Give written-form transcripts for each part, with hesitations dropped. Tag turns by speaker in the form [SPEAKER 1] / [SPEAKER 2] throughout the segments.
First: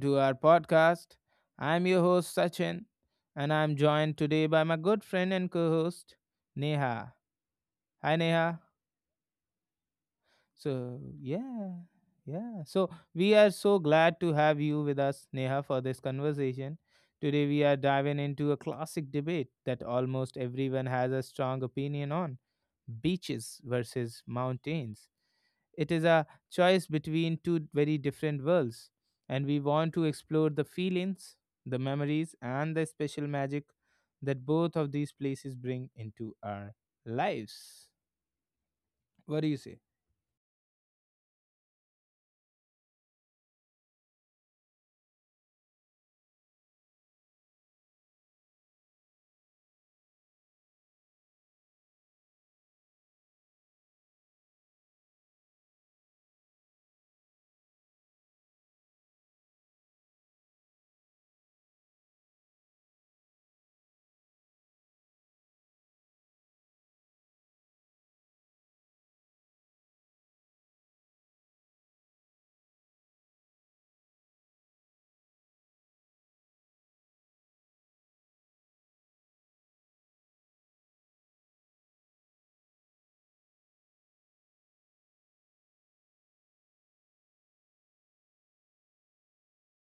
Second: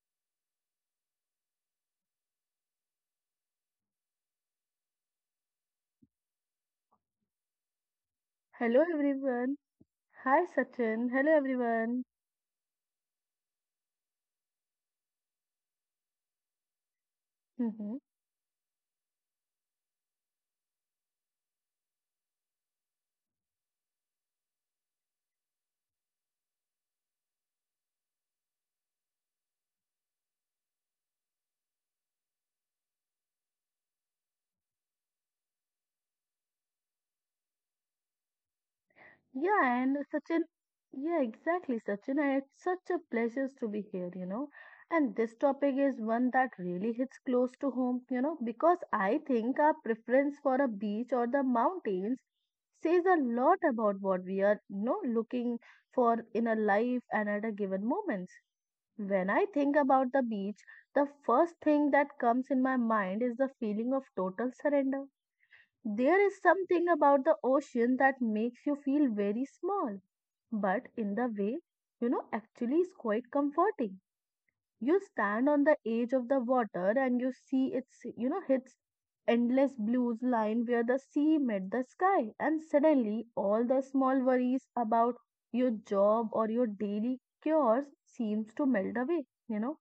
[SPEAKER 1] to our podcast. I'm your host, Sachin, and I'm joined today by my good friend and co host, Neha. Hi, Neha.
[SPEAKER 2] Hello everyone. Hi
[SPEAKER 1] So,
[SPEAKER 2] Sachin. Hello
[SPEAKER 1] yeah,
[SPEAKER 2] everyone.
[SPEAKER 1] yeah. So, we are so glad to have you with us, Neha, for this conversation. Today, we are
[SPEAKER 2] Hmm.
[SPEAKER 1] diving into a classic debate that almost everyone has a strong opinion on beaches versus mountains. It is a choice between two very different worlds, and we want to explore the feelings, the memories, and the special magic that both of these places bring into our lives. What do you
[SPEAKER 2] Yeah,
[SPEAKER 1] say?
[SPEAKER 2] and Sachin, yeah, exactly, Sachin. And it's such a pleasure to be here. And this topic is one that really hits close to home, because I think our preference for a beach or the mountains says a lot about what we are, looking for in a life and at a given moments. When I think about the beach, the first thing that comes in my mind is the feeling of total surrender. There is something about the ocean that makes you feel very small, but in the way, actually is quite comforting. You stand on the edge of the water and you see its endless blues line where the sea met the sky, and suddenly all the small worries about your job or your daily chores seems to melt away.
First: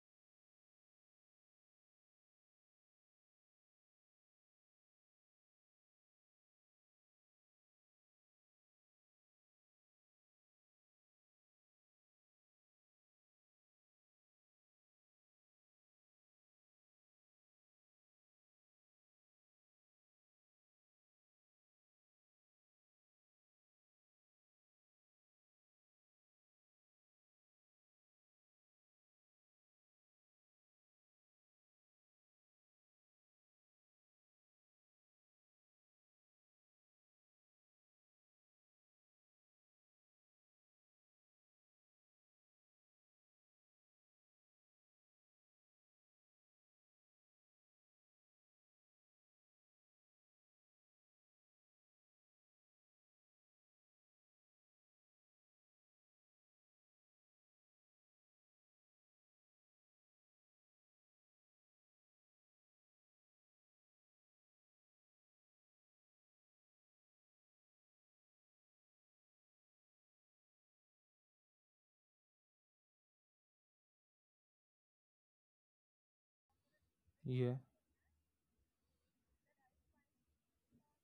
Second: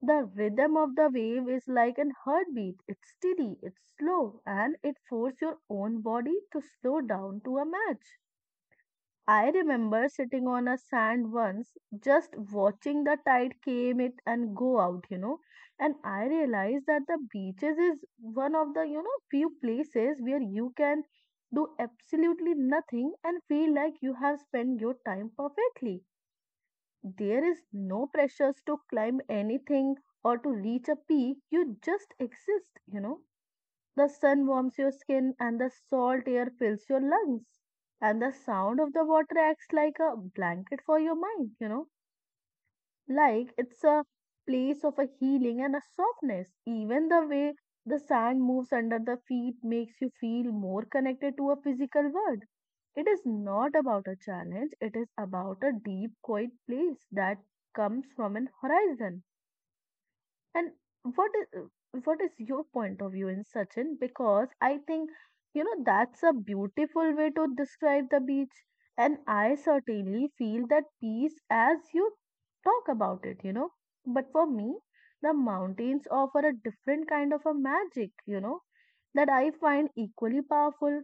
[SPEAKER 2] The rhythm of the wave is like an heartbeat. It's steady, it's slow, and it forces your own body to slow down to a match. I remember sitting on a sand once, just watching the tide came it and go out. And I realized that the beaches is one of the few places where you can do absolutely nothing and feel like you have spent your time perfectly. There is no pressures to climb anything or to reach a peak. You just exist. The sun warms your skin and the salt air fills your lungs. And the sound of the water acts like a blanket for your mind. Like it's a place of a healing and a softness. Even the way the sand moves under the feet makes you feel more connected to a physical world. It is not about a challenge, it is about a deep, quiet place that comes from an horizon. And what is what is your point of view in Sachin? Because I think that's a beautiful way to describe the beach. And I certainly feel that peace as you talk about it. But for me, the mountains offer a different kind of
[SPEAKER 1] Yeah.
[SPEAKER 2] a magic, that I find equally powerful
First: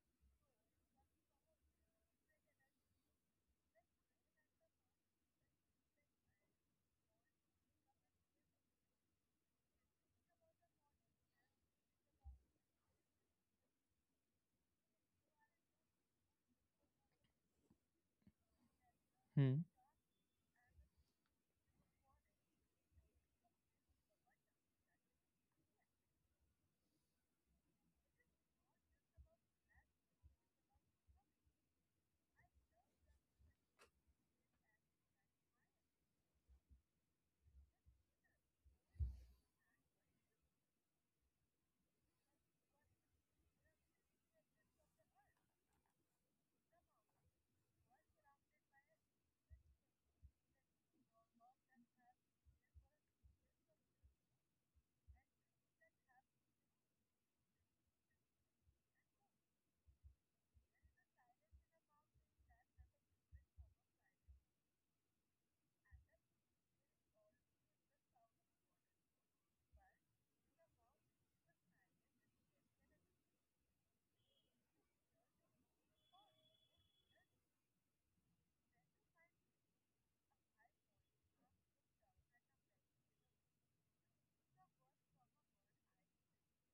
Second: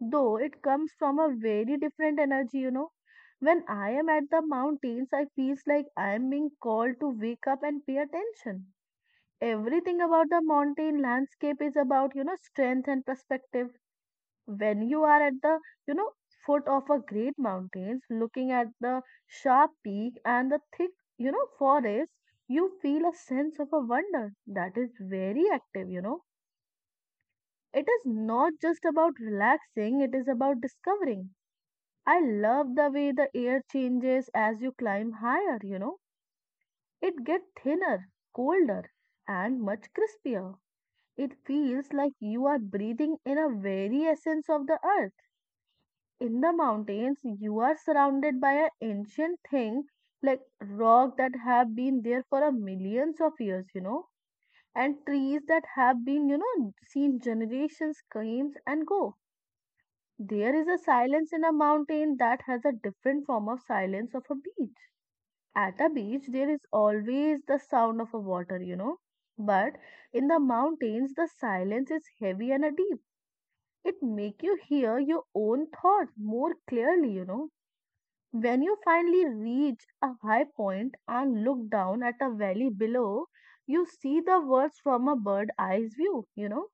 [SPEAKER 2] though it comes from a very different energy. When I am at the mountains, I feels like I am being called to wake up and pay attention. Everything about the mountain landscape is about, strength and perspective. When you are at the, you know, foot of a great mountains, looking at the
[SPEAKER 1] Hmm.
[SPEAKER 2] sharp peak and the thick, forest, you feel a sense of a wonder that is very active. It is not just about relaxing, it is about discovering. I love the way the air changes as you climb higher. It gets thinner, colder, and much crispier. It feels like you are breathing in a very essence of the earth. In the mountains, you are surrounded by an ancient thing like rock that have been there for a millions of years, and trees that have been, seen generations comes and go. There is a silence in a mountain that has a different form of silence of a beach. At a beach, there is always the sound of a water. But in the mountains, the silence is heavy and a deep. It make you hear your own thoughts more clearly. When you finally reach a high point and look down at a valley below, you see the words from a bird eye's view,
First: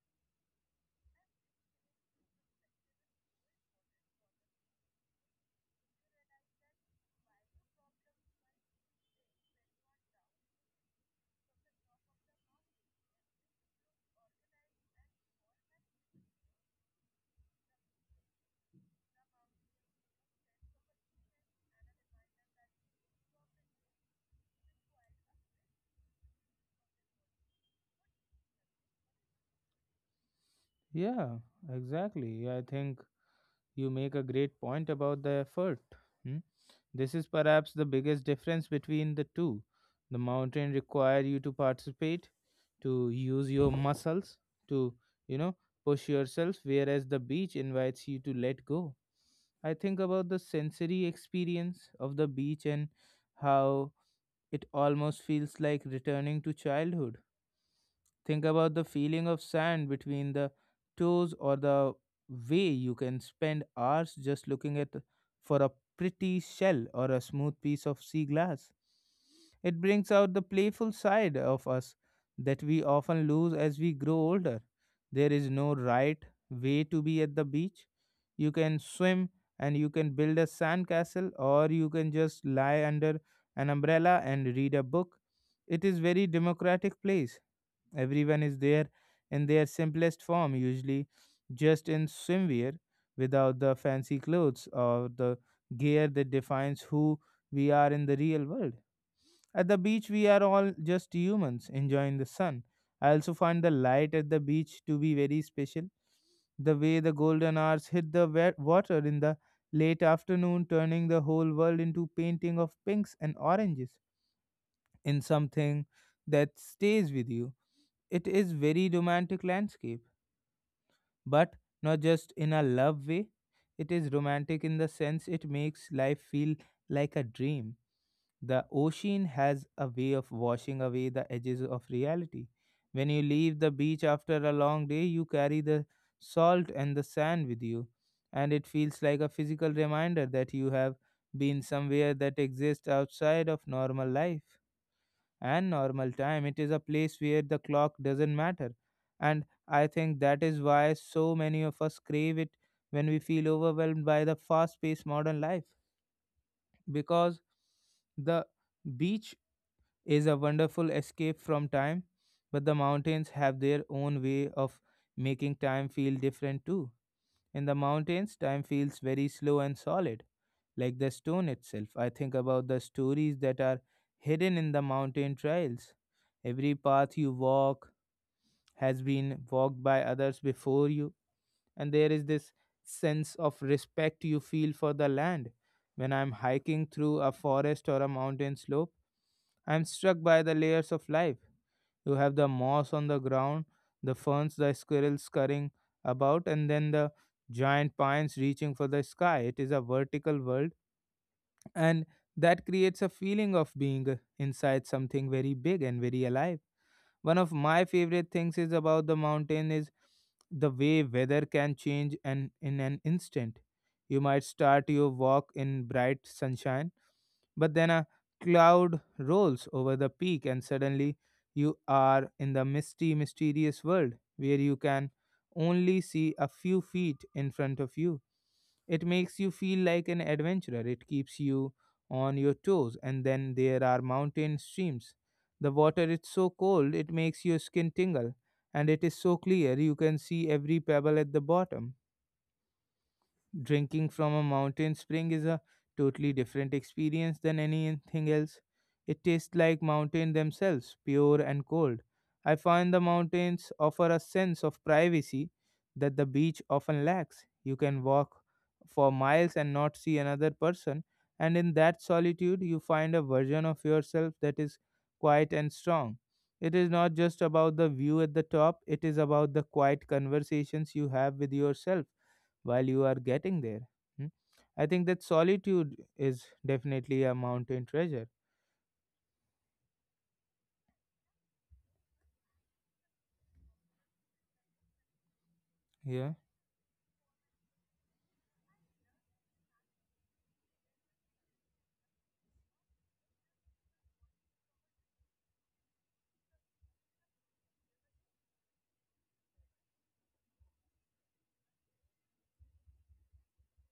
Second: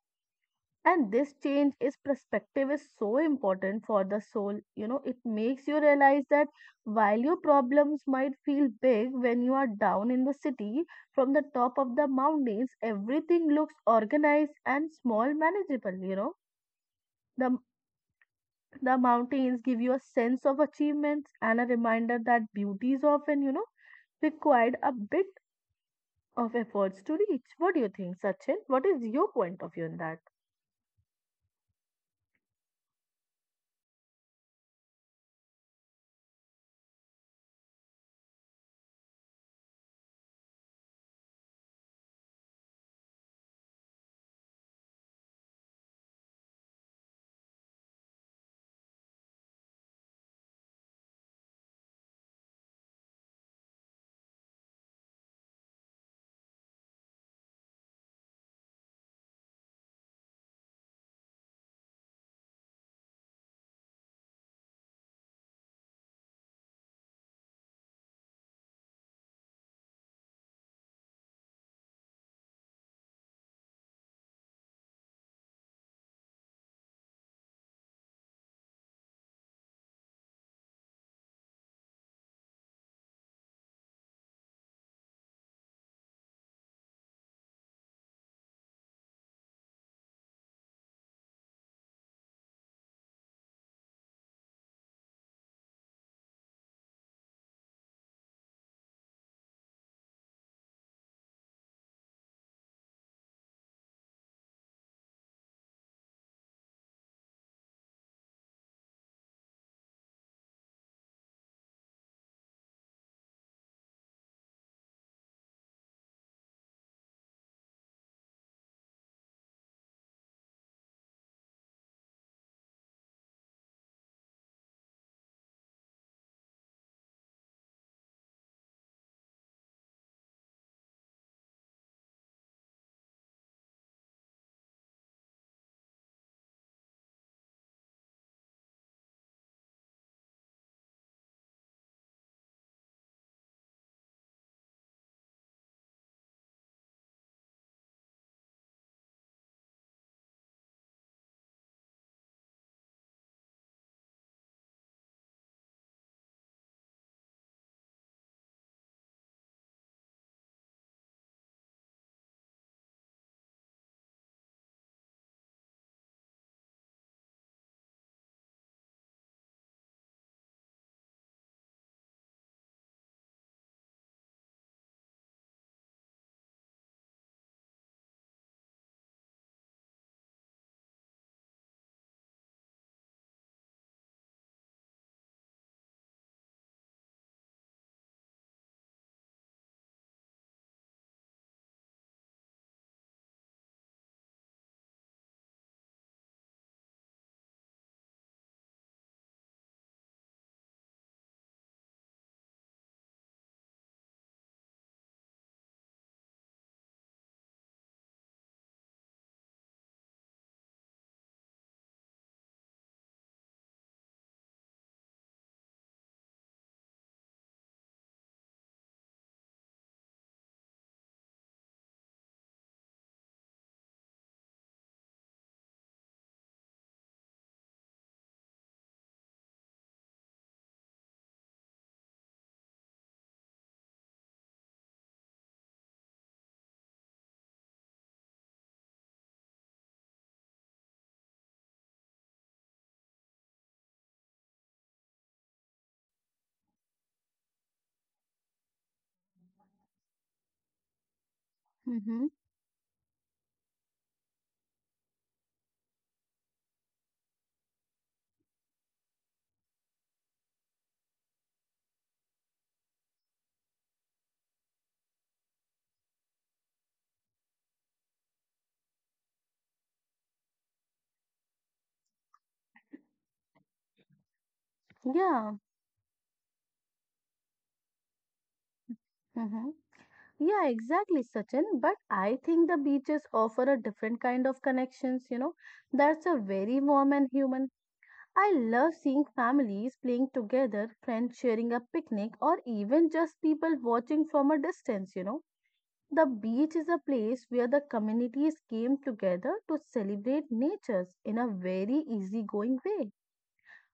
[SPEAKER 2] and this change is perspective is so important for the soul. It makes you realize that while your problems might feel big when you are down in the city, from the top of the mountains everything looks organized and small manageable the the mountains give you a sense of achievements and a reminder that beauty is often required a bit of efforts to reach. What do you think, Sachin? What is your point of view on that?
[SPEAKER 1] Yeah, exactly. I think you make a great point about the effort. Hmm? This is perhaps the biggest difference between the two. The mountain require you to participate, to use your muscles, to, you know, push yourself, whereas the beach invites you to let go. I think about the sensory experience of the beach and how it almost feels like returning to childhood. Think about the feeling of sand between the toes or the way you can spend hours just looking at for a pretty shell or a smooth piece of sea glass. It brings out the playful side of us that we often lose as we grow older. There is no right way to be at the beach. You can swim and you can build a sandcastle, or you can just lie under an umbrella and read a book. It is very democratic place. Everyone is there in their simplest form, usually just in swimwear, without the fancy clothes or the gear that defines who we are in the real world. At the beach, we are all just humans enjoying the sun. I also find the light at the beach to be very special. The way the golden hours hit the water in the late afternoon, turning the whole world into painting of pinks and oranges in something that stays with you. It is very romantic landscape, but not just in a love way. It is romantic in the sense it makes life feel like a dream. The ocean has a way of washing away the edges of reality. When you leave the beach after a long day, you carry the salt and the sand with you, and it feels like a physical reminder that you have been somewhere that exists outside of normal life and normal time. It is a place where the clock doesn't matter. And I think that is why so many of us crave it when we feel overwhelmed by the fast paced modern life. Because the beach is a wonderful escape from time, but the mountains have their own way of making time feel different too. In the mountains, time feels very slow and solid, like the stone itself. I think about the stories that are hidden in the mountain trails. Every path you walk has been walked by others before you, and there is this sense of respect you feel for the land. When I'm hiking through a forest or a mountain slope, I'm struck by the layers of life. You have the moss on the ground, the ferns, the squirrels scurrying about, and then the giant pines reaching for the sky. It is a vertical world, and that creates a feeling of being inside something very big and very alive. One of my favorite things is about the mountain is the way weather can change and in an instant. You might start your walk in bright sunshine, but then a cloud rolls over the peak and suddenly you are in the misty mysterious world where you can only see a few feet in front of you. It makes you feel like an adventurer. It keeps you on your toes. And then there are mountain streams. The water is so cold it makes your skin tingle, and it is so clear you can see every pebble at the bottom. Drinking from a mountain spring is a totally different experience than anything else. It tastes like mountain themselves, pure and cold.
[SPEAKER 2] Mm-hmm.
[SPEAKER 1] I find the mountains offer a sense of privacy that the beach often lacks. You can walk for miles and not see another person, and in that solitude, you find a version of yourself that is quiet and strong. It is not just about the view at the top, it is about the quiet conversations you have with yourself while you are getting there. Hmm? I think that
[SPEAKER 2] Yeah.
[SPEAKER 1] solitude is definitely a mountain treasure.
[SPEAKER 2] Mm-hmm. Yeah, exactly, Sachin. But I think the beaches offer a different kind of connections. That's
[SPEAKER 1] Yeah,
[SPEAKER 2] a very warm and human. I love seeing families playing together, friends sharing a picnic, or even just people watching from a distance. The beach is a place where the communities came together to celebrate natures in a very easygoing way.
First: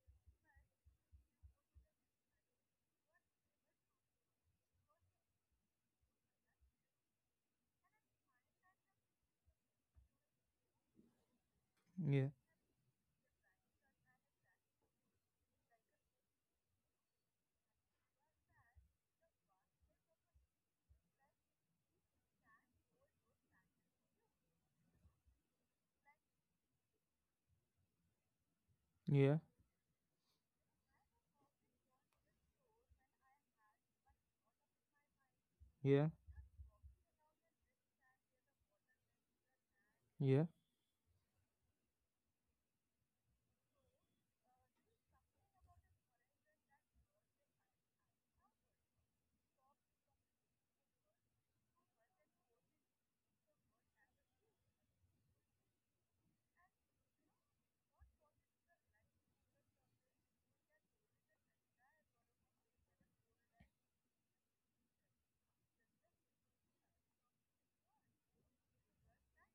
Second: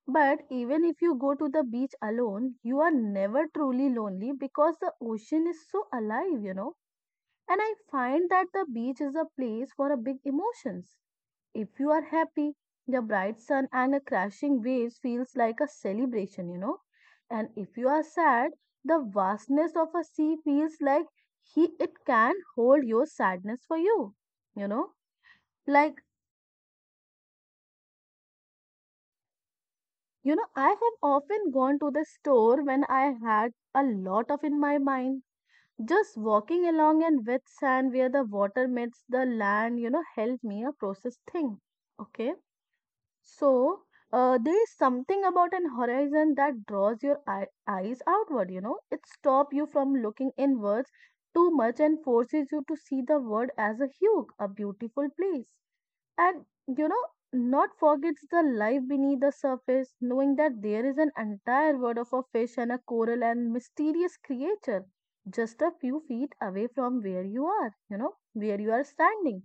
[SPEAKER 2] But even if you go to the beach alone, you are never truly lonely because the ocean is so alive, and I find that the beach is a place for a big emotions. If you are
[SPEAKER 1] yeah,
[SPEAKER 2] happy, the bright sun and the crashing waves feels like a celebration. And if you are sad, the vastness of a sea feels like he it can hold your sadness for you. You know, like
[SPEAKER 1] yeah,
[SPEAKER 2] you know, I have often gone to the store when I had a lot of in my mind.
[SPEAKER 1] yeah,
[SPEAKER 2] Just walking along and wet sand where the water meets the land,
[SPEAKER 1] yeah,
[SPEAKER 2] helped me a process thing. Okay. So, there is something about an horizon that draws your eyes outward. It stops you from looking inwards too much and forces you to see the world as a hue, a beautiful place. And, not forgets the life beneath the surface, knowing that there is an entire world of a fish and a coral and mysterious creature just a few feet away from where you are, where you are standing.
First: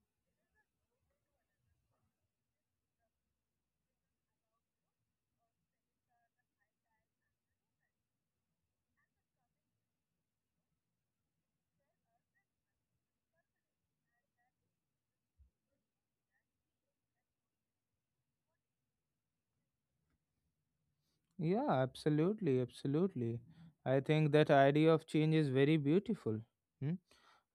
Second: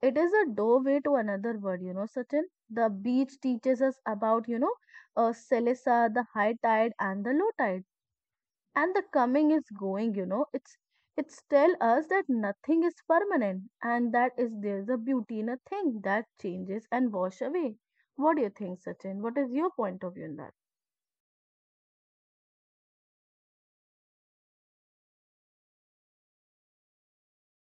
[SPEAKER 2] It is a doorway to another world, Sachin. The beach teaches us about Selesa, the high tide and the low tide. And the coming is going. It's tell us that nothing is permanent and that is there's a beauty in a thing that changes and wash away. What do you think, Sachin? What is your point of view in that?
[SPEAKER 1] yeah, absolutely, absolutely. I think that idea of change is very beautiful. Hmm?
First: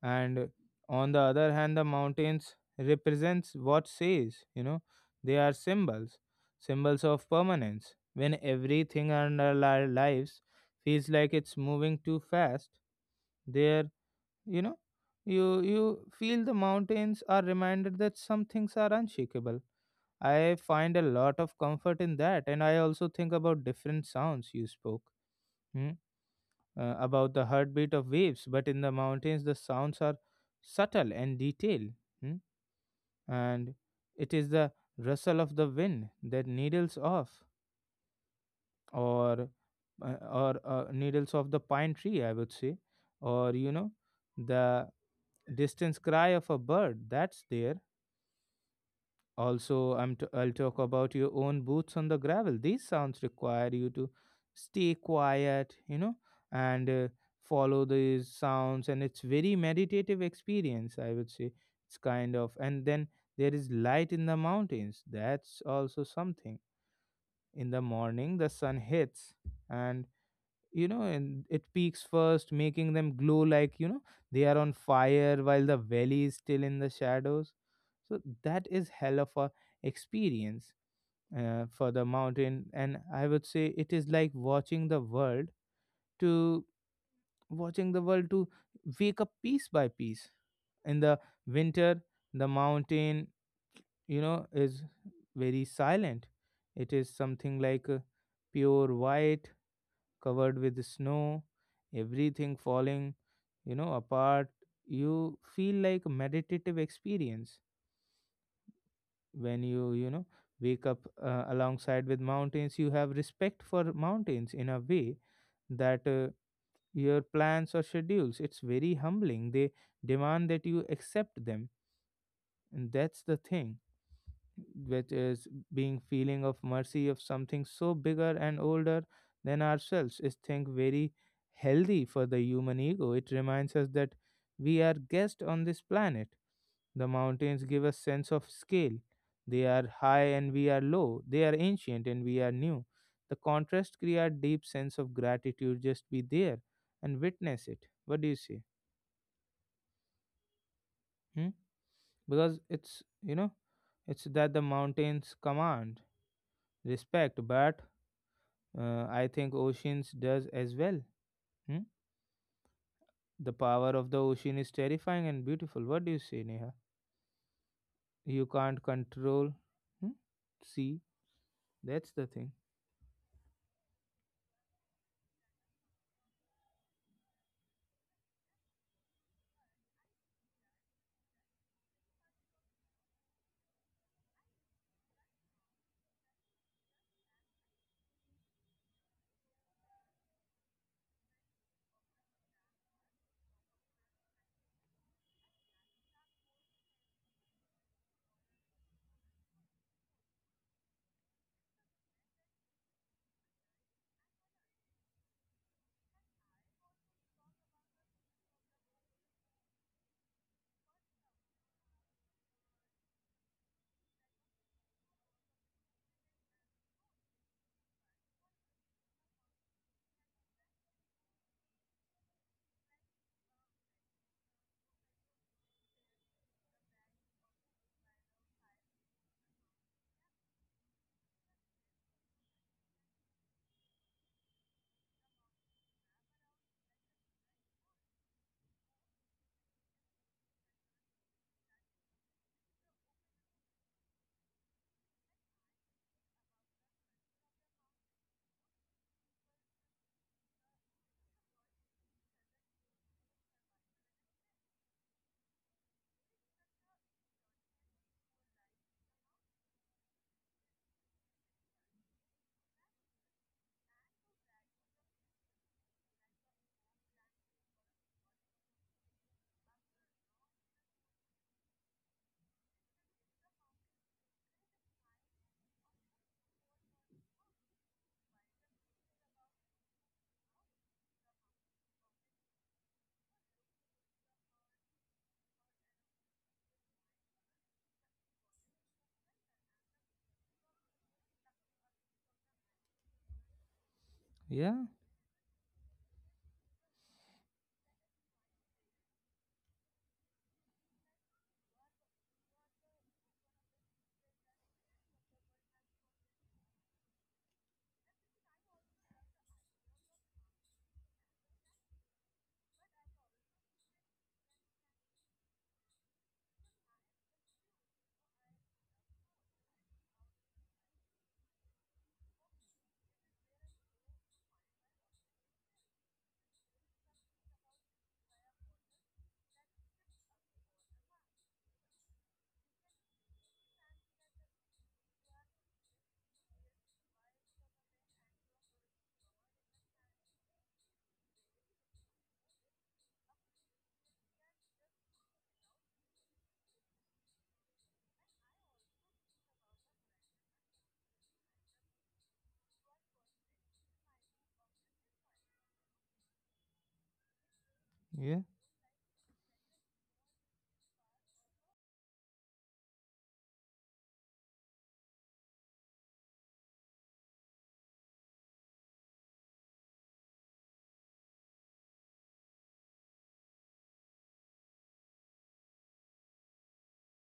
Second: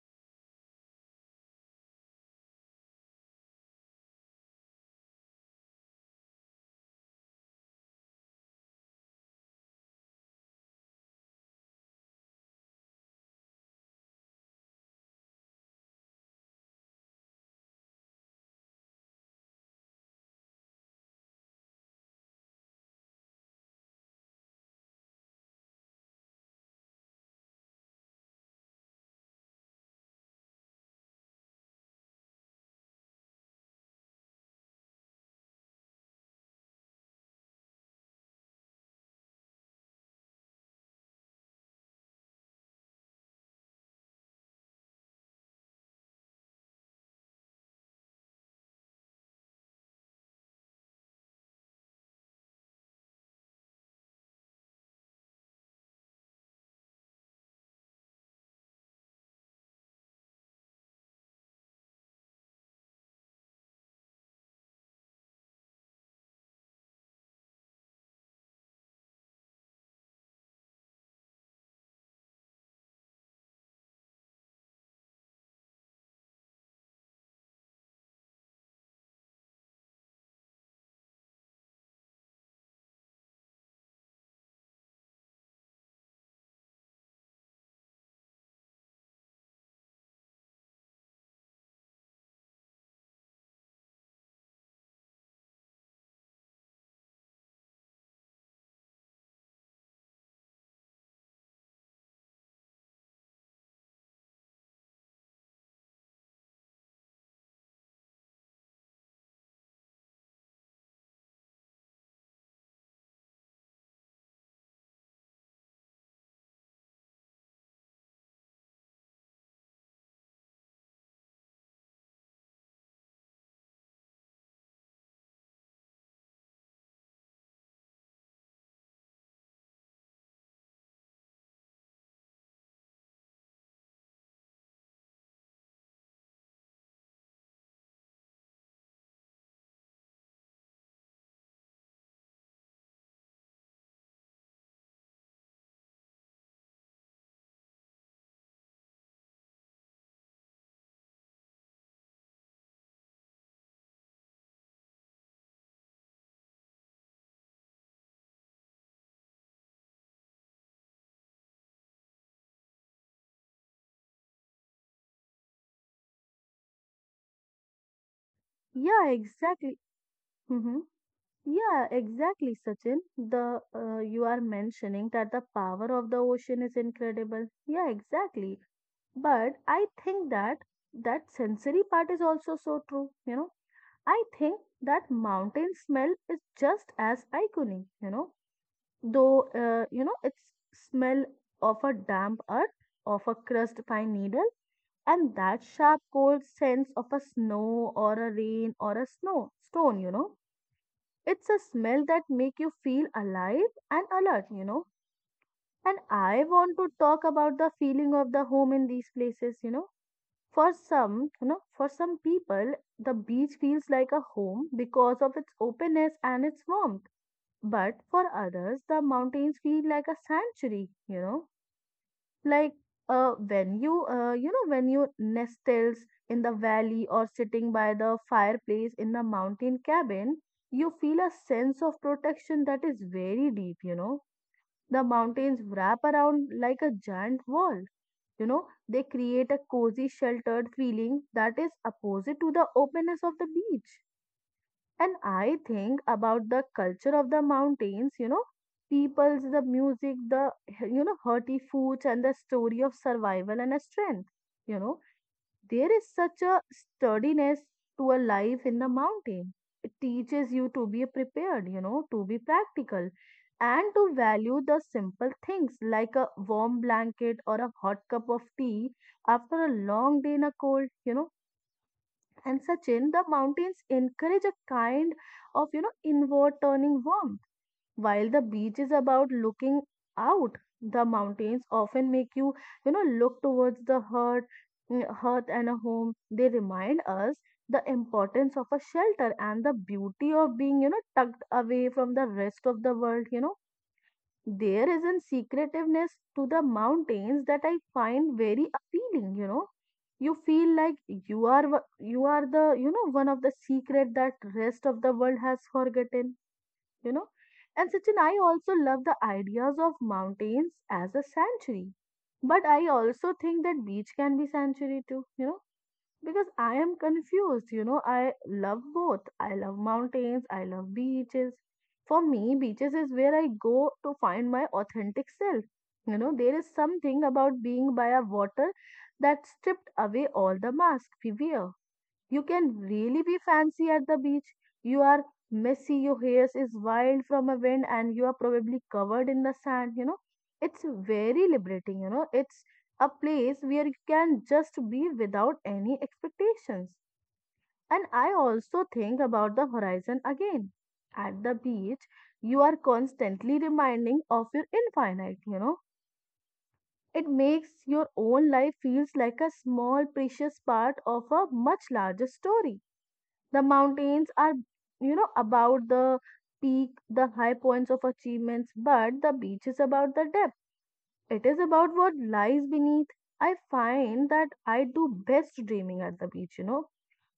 [SPEAKER 1] And on the other hand, the mountains represents what says, they are symbols, symbols of permanence. When everything in our lives feels like it's moving too fast, there, you know you feel the mountains are reminded that some things are unshakable. I find a lot of comfort in that. And I also think about different sounds you spoke. Hmm? About the heartbeat of waves, but in the mountains the sounds are subtle and detailed. Hmm? And it is the rustle of the wind that needles off, or or needles of the pine tree, I would say, or, the distance cry of a bird that's there. Also, I'll talk about your own boots on the gravel. These sounds require you to stay quiet, and follow these sounds. And it's very meditative experience, I would say. It's kind of, and then there is light in the mountains. That's also something. In the morning, the sun hits, and, and it peaks first, making them glow like, they are on fire, while the valley is still in the shadows. So that is hell of a experience for the mountain. And I would say it is like to watching the world to wake up piece by piece. In the winter, the mountain, is very silent. It is something like pure white covered with snow, everything falling, apart. You feel like a meditative experience when you, wake up alongside with mountains. You have respect for mountains in a way that your plans or schedules, it's very humbling. They demand that you accept them. And that's the thing which is being feeling of mercy of something so bigger and older than ourselves is think very healthy for the human ego. It reminds us that we are guests on this planet. The mountains give us sense of scale. They are high and we are low, they are ancient and we are new. The contrast create deep sense of gratitude just be there and witness it. What do you say? Hmm? Because it's you know it's that the mountains command respect, but I think oceans does as well. Hmm? The power of the ocean is terrifying and beautiful. What do you say, Neha? You can't
[SPEAKER 2] Yeah,
[SPEAKER 1] control.
[SPEAKER 2] exactly.
[SPEAKER 1] Hmm?
[SPEAKER 2] Hmm.
[SPEAKER 1] See,
[SPEAKER 2] Yeah,
[SPEAKER 1] that's the
[SPEAKER 2] exactly,
[SPEAKER 1] thing.
[SPEAKER 2] Sachin. The you are mentioning that the power of the ocean is incredible. Yeah, exactly, but I think that sensory part is also so true. I think that mountain smell is just as iconic, though it's smell of a damp earth, of a crushed pine needle, and that sharp cold sense of a snow or a rain or a snow stone. It's a smell that make you feel alive and alert. And I want to talk about the feeling of the home in these places. For some people, the beach feels like a home because of its openness and its warmth. But for others, the mountains feel like a sanctuary, like when you nestles in the valley or sitting by the fireplace in the mountain cabin, you feel a sense of protection that is very deep. The mountains wrap around like a giant wall. They create a cozy, sheltered feeling that is opposite to the openness of the beach. And I think about the culture of the mountains, peoples, the music, the hearty foods, and the story of survival and a strength. You know, there is such a sturdiness to a life in the mountain. It teaches you to be prepared, to be practical and to value the simple things like a warm blanket or a hot cup of tea after a long day in a cold. And such in the mountains encourage a kind of, inward turning warmth. While the beach is about looking out, the mountains often make you, look towards the heart, hearth and a home. They remind us the importance of a shelter and the beauty of being, tucked away from the rest of the world.
[SPEAKER 1] Yeah,
[SPEAKER 2] There is a secretiveness to the mountains that I find very appealing. You feel like you are wo- you are the you know one of the secret that rest of the world has forgotten you know. And Sachin, I also love the ideas of mountains as a sanctuary. But I also think that beach can be sanctuary too, because I am confused. I love both. I love mountains, I love beaches. For me, beaches is where I go to find my authentic self. There is something about being by a water that stripped away all the mask we wear. You can really be fancy at the beach. You are messy, your hair is wild from a wind, and you are probably covered in the sand. It's very liberating. It's a place where you can just be without any expectations. And I also think about the horizon again. At the beach, you are constantly reminding of your infinite. It makes your
[SPEAKER 1] yeah,
[SPEAKER 2] own life feels like a small precious part of a much larger story. The mountains are, about the peak, the high points of achievements, but the beach is about the depth. It is about what lies beneath. I find that I do best dreaming at the beach.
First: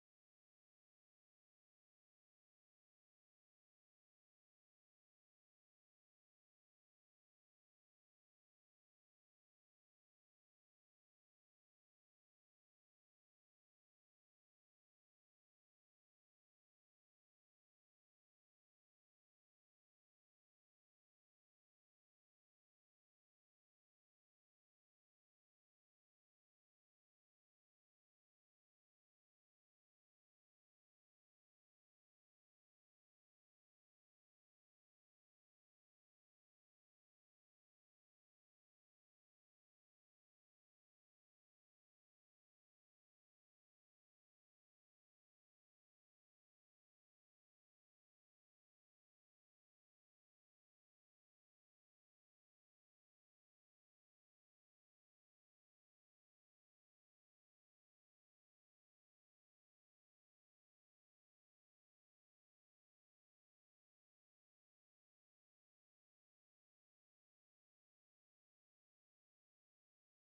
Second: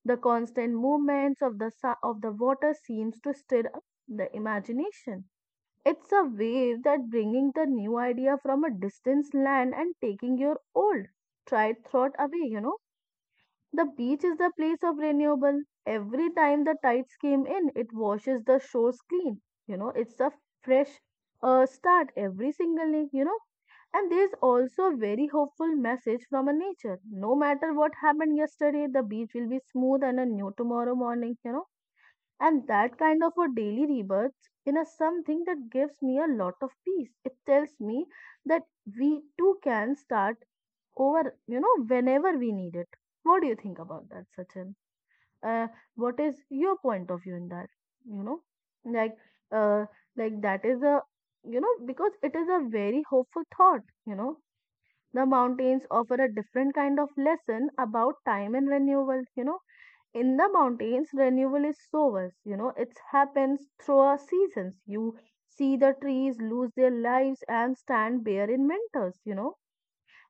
[SPEAKER 2] The constant movements of the water seems to stir up the imagination. It's a wave that bringing the new idea from a distant land and taking your old tried thought away. The beach is the place of renewal. Every time the tides came in, it washes the shores clean. It's a fresh start every single day. And there's also a very hopeful message from a nature. No matter what happened yesterday, the beach will be smooth and a new tomorrow morning, and that kind of a daily rebirth in a something that gives me a lot of peace. It tells me that we too can start over, whenever we need it. What do you think about that, Sachin? Uh, what is your point of view in that? You know, like, uh, like that is a, because it is a very hopeful thought. The mountains offer a different kind of lesson about time and renewal. In the mountains, renewal is source. It happens through our seasons. You see the trees lose their lives and stand bare in winters you know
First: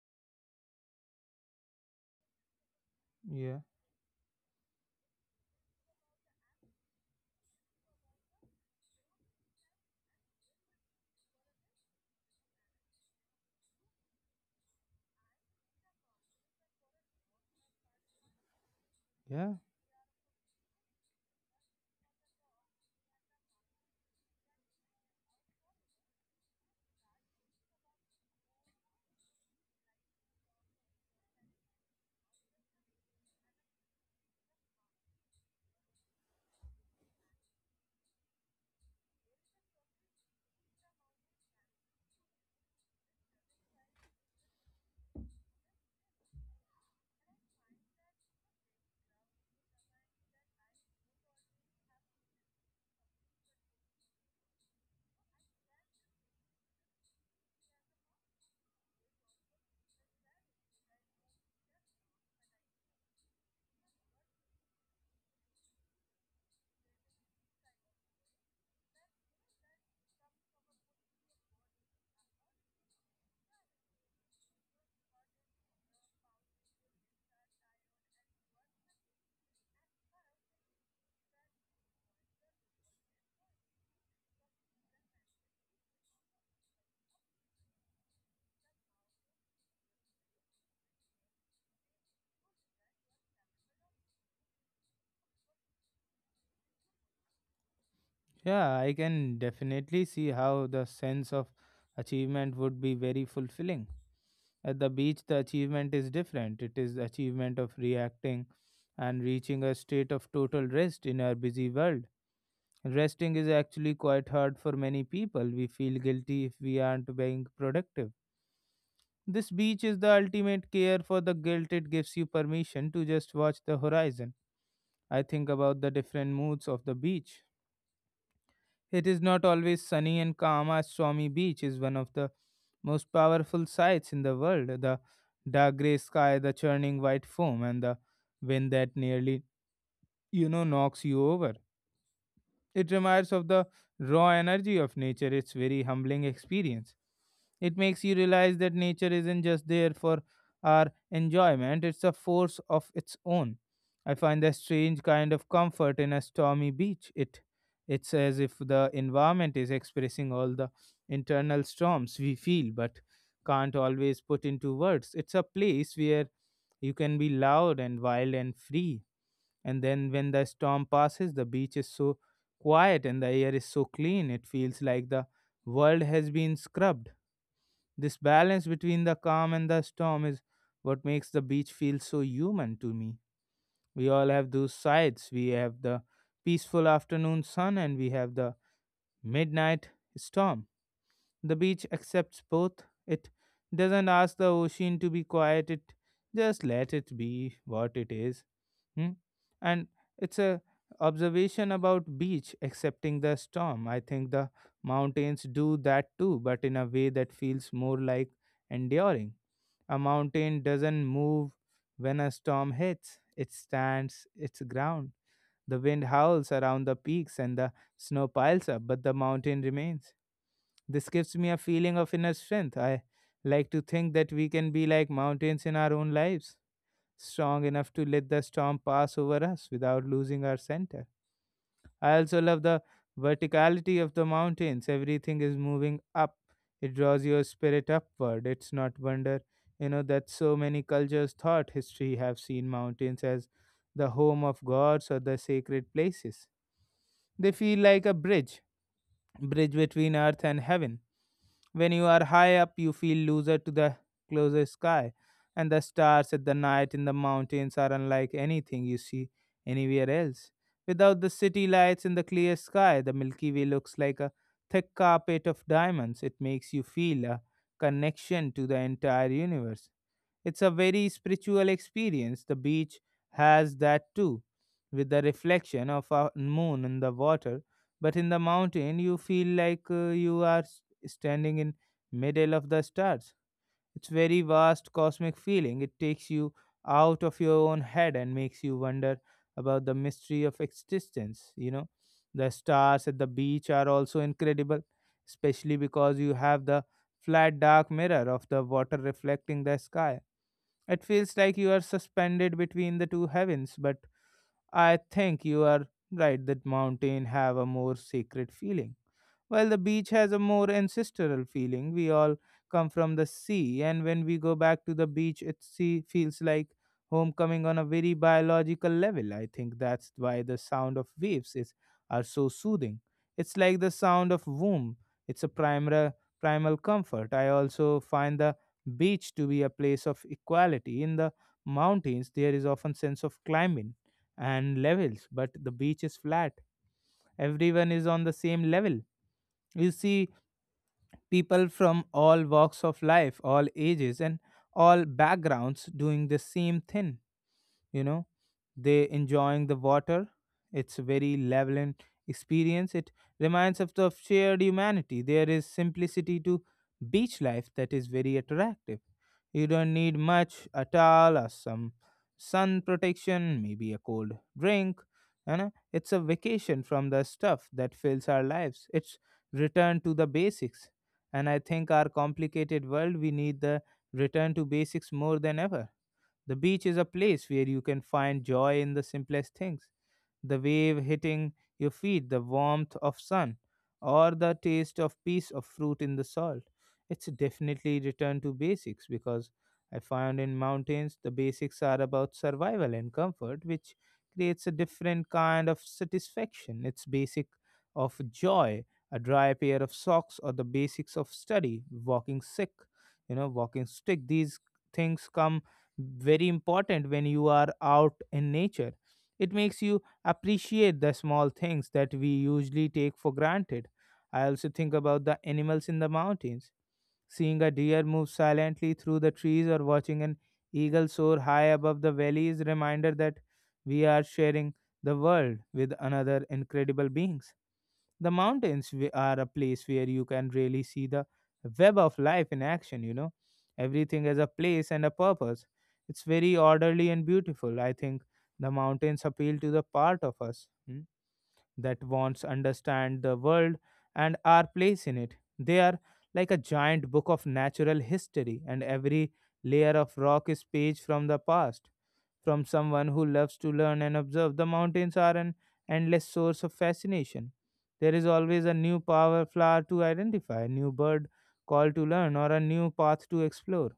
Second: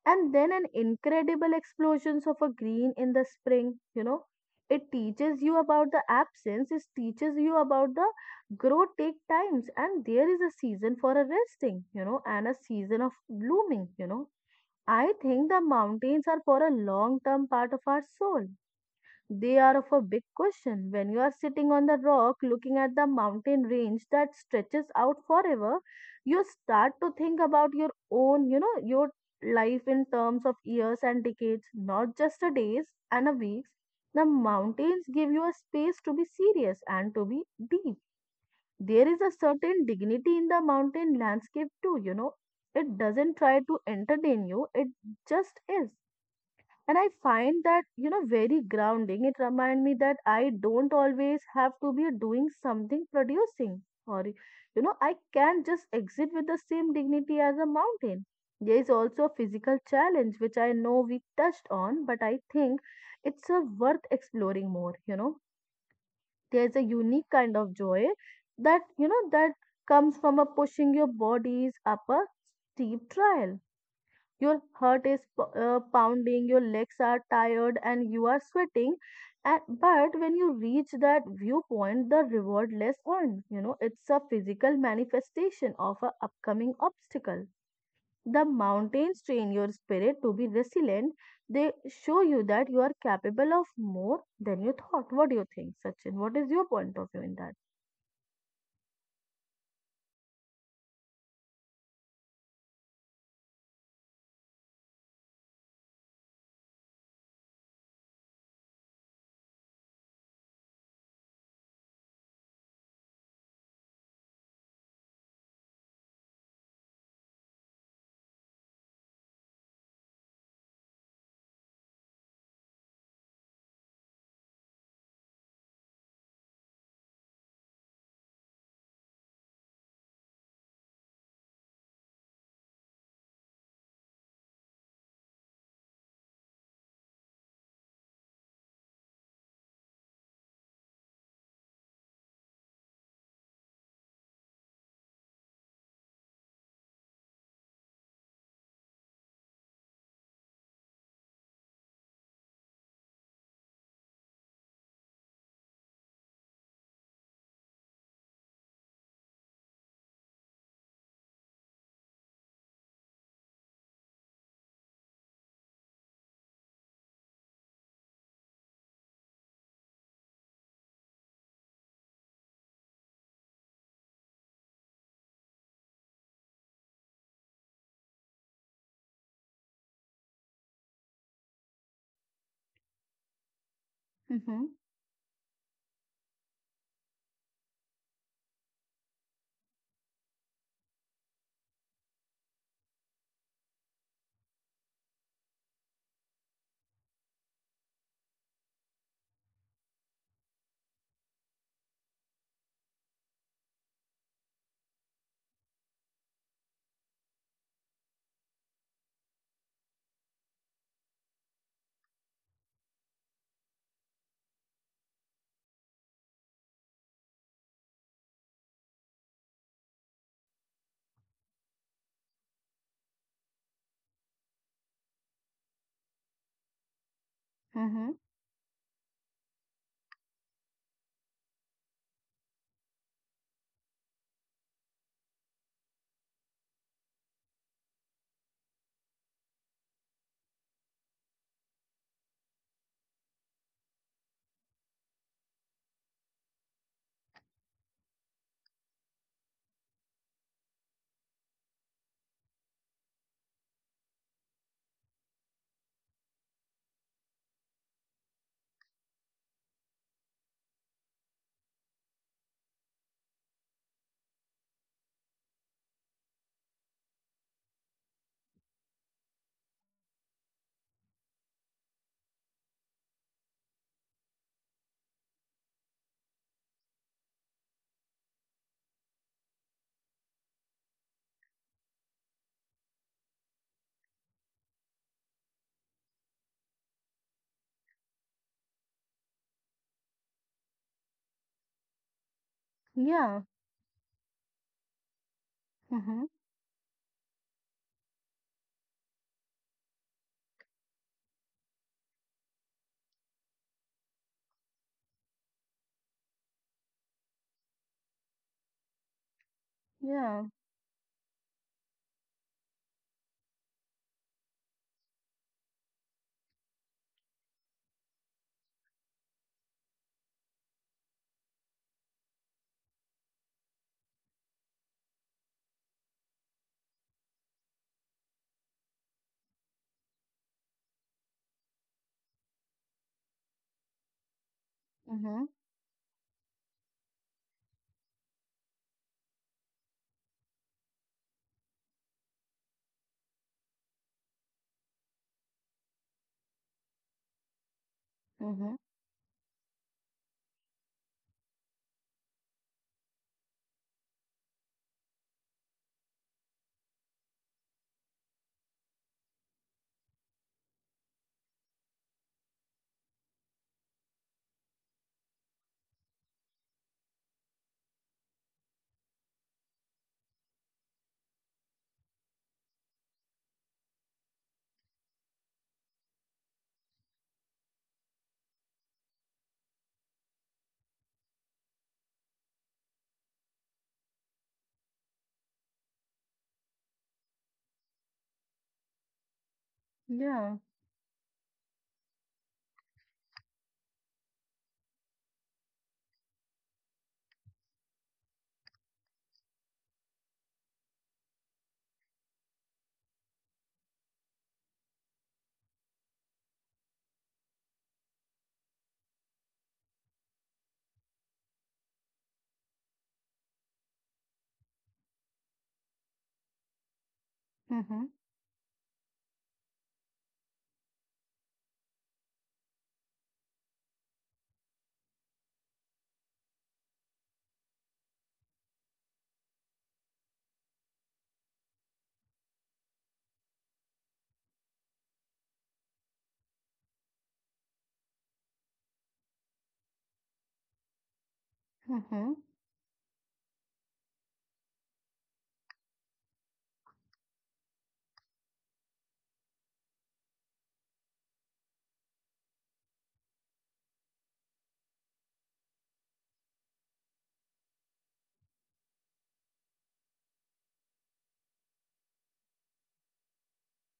[SPEAKER 2] and then an incredible explosions of a green in the
[SPEAKER 1] yeah,
[SPEAKER 2] spring. It teaches you about the absence. It teaches you about the growth take times, and there is a season for a resting, and a season of blooming. I think the mountains are for a long term part of our soul.
[SPEAKER 1] yeah,
[SPEAKER 2] They are of a big question. When you are sitting on the rock looking at the mountain range that stretches out forever, you start to think about your own, your life in terms of years and decades, not just a days and a weeks. The mountains give you a space to be serious and to be deep. There is a certain dignity in the mountain landscape too. It doesn't try to entertain you, it just is. And I find that very grounding. It reminds me that I don't always have to be doing something producing, or I can just exit with the same dignity as a mountain. There is also a physical challenge which I know we touched on, but I think it's worth exploring more. There's a unique kind of joy that you know that comes from a pushing your bodies up a steep trail. Your heart is pounding, your legs are tired, and you are sweating. And, but when you reach that viewpoint, the reward less on. It's a physical manifestation of an upcoming obstacle. The mountains train your spirit to be resilient. They show you that you are capable of more than you thought. What do you think, Sachin? What is your point of view in that?
[SPEAKER 1] yeah. I can definitely see how the sense of achievement would be very fulfilling. At the beach, the achievement is different. It is the achievement of reacting and reaching a state of total rest in our busy world. Resting is actually quite hard for many people. We feel guilty if we aren't being productive. This beach is the ultimate care for the guilt. It gives you permission to just watch the horizon. I think about the different moods of the beach. It is not always sunny and calm. As Swami Beach is one of the most powerful sights in the world. The dark gray sky, the churning white foam, and the wind that nearly, knocks you over. It reminds of the raw energy of nature. It's very humbling experience. It makes you realize that nature isn't just there for our enjoyment, it's a force of its own. I find a strange kind of comfort in a stormy beach. It's as if the environment is expressing all the internal storms we feel but can't always put into words. It's a place where you can be loud and wild and free. And then when the storm passes, the beach is so quiet and the air is so clean, it feels like the world has been scrubbed. This balance between the calm and the storm is what makes the beach feel so human to me. We all have
[SPEAKER 2] Mm-hmm.
[SPEAKER 1] those sides. We have the peaceful afternoon sun and we have the midnight storm. The beach accepts both. It doesn't ask the ocean to be quiet, it just let it be what it is. Hmm? And it's a observation about beach accepting the storm. I think the mountains do that too, but in a way that feels more like enduring. A mountain doesn't move when a storm hits. It stands its ground. The wind howls around the peaks and the snow piles up, but the mountain remains. This gives me a feeling of inner strength. I like to think that we can be like mountains in our own lives, strong enough to
[SPEAKER 2] Mm-hmm.
[SPEAKER 1] let the storm pass over us without losing our center. I also love the verticality of the mountains. Everything is moving up. It draws your spirit upward. It's not wonder, that so many cultures thought history have seen mountains as the home of gods or the sacred places. They feel like a bridge between earth and heaven. When you are high up, you feel loser to the closer sky, and the stars at the night in the mountains are unlike anything you see anywhere else. Without the city lights in the clear sky, the Milky Way looks like a thick carpet of diamonds. It makes you feel a connection to the entire universe. It's a very spiritual experience. The beach has that too, with the reflection of a moon in the water, but in the mountain you feel like standing in middle of the stars. It's very vast cosmic feeling. It takes you out of your own head and makes you wonder about the mystery of existence, you know. The stars at the
[SPEAKER 2] Yeah.
[SPEAKER 1] beach are also incredible, especially because
[SPEAKER 2] Mm-hmm.
[SPEAKER 1] you have the flat dark mirror of the water reflecting the sky. It feels like you are suspended between the two heavens. But I think you are right that mountain have a more sacred feeling, while the beach has a
[SPEAKER 2] Yeah.
[SPEAKER 1] more ancestral feeling. We all come from the sea, and when we go back to the beach, it feels like homecoming on a very biological level. I think that's why the sound of waves is are so soothing. It's like the sound of womb. It's a primal comfort. I also find the beach to be a place of equality. In the mountains, there is often sense of climbing and levels,
[SPEAKER 2] Mm-hmm.
[SPEAKER 1] but the beach is flat. Everyone is on the same level. You see people from all walks of life, all ages, and all backgrounds doing the same thing, you know.
[SPEAKER 2] Mm-hmm.
[SPEAKER 1] They enjoying the water. It's very leveling experience. It reminds of the shared humanity. There is simplicity to beach life that is very attractive. You don't need much, a towel or some sun protection, maybe a cold drink. You know, it's a vacation from the stuff that fills our lives. It's return to the basics, and I think our complicated world we need the return to basics more than ever. The beach is a place where you can find joy in the simplest things, the wave hitting your feet, the warmth of sun, or the taste of piece of fruit in the salt. It's definitely return to basics because I found
[SPEAKER 2] Yeah.
[SPEAKER 1] in mountains the basics are about survival and comfort, which creates a different kind of satisfaction. It's basic of joy, a dry pair of socks, or the basics of study, walking sick, you know, walking stick. These things come very important when you are out in nature. It makes you appreciate the small things that we usually take for granted. I also think about the animals in the mountains. Seeing a
[SPEAKER 2] Mm-hmm.
[SPEAKER 1] deer move silently through the trees or watching an eagle soar high above the valley is a reminder that we are sharing the world with another incredible being. The are a place where you can really see the web of life in action, you know. Everything has a place and a purpose. It's very orderly and beautiful. I think the mountains appeal to the part of us, hmm, that
[SPEAKER 2] Mm-hmm.
[SPEAKER 1] wants understand the world and our place in it. They are like a giant book of natural history, and every layer of rock is page from the past. From someone who loves to learn and observe, the mountains are an endless source of fascination. There is always a new power flower to identify, a new bird call to learn, or a new path to explore.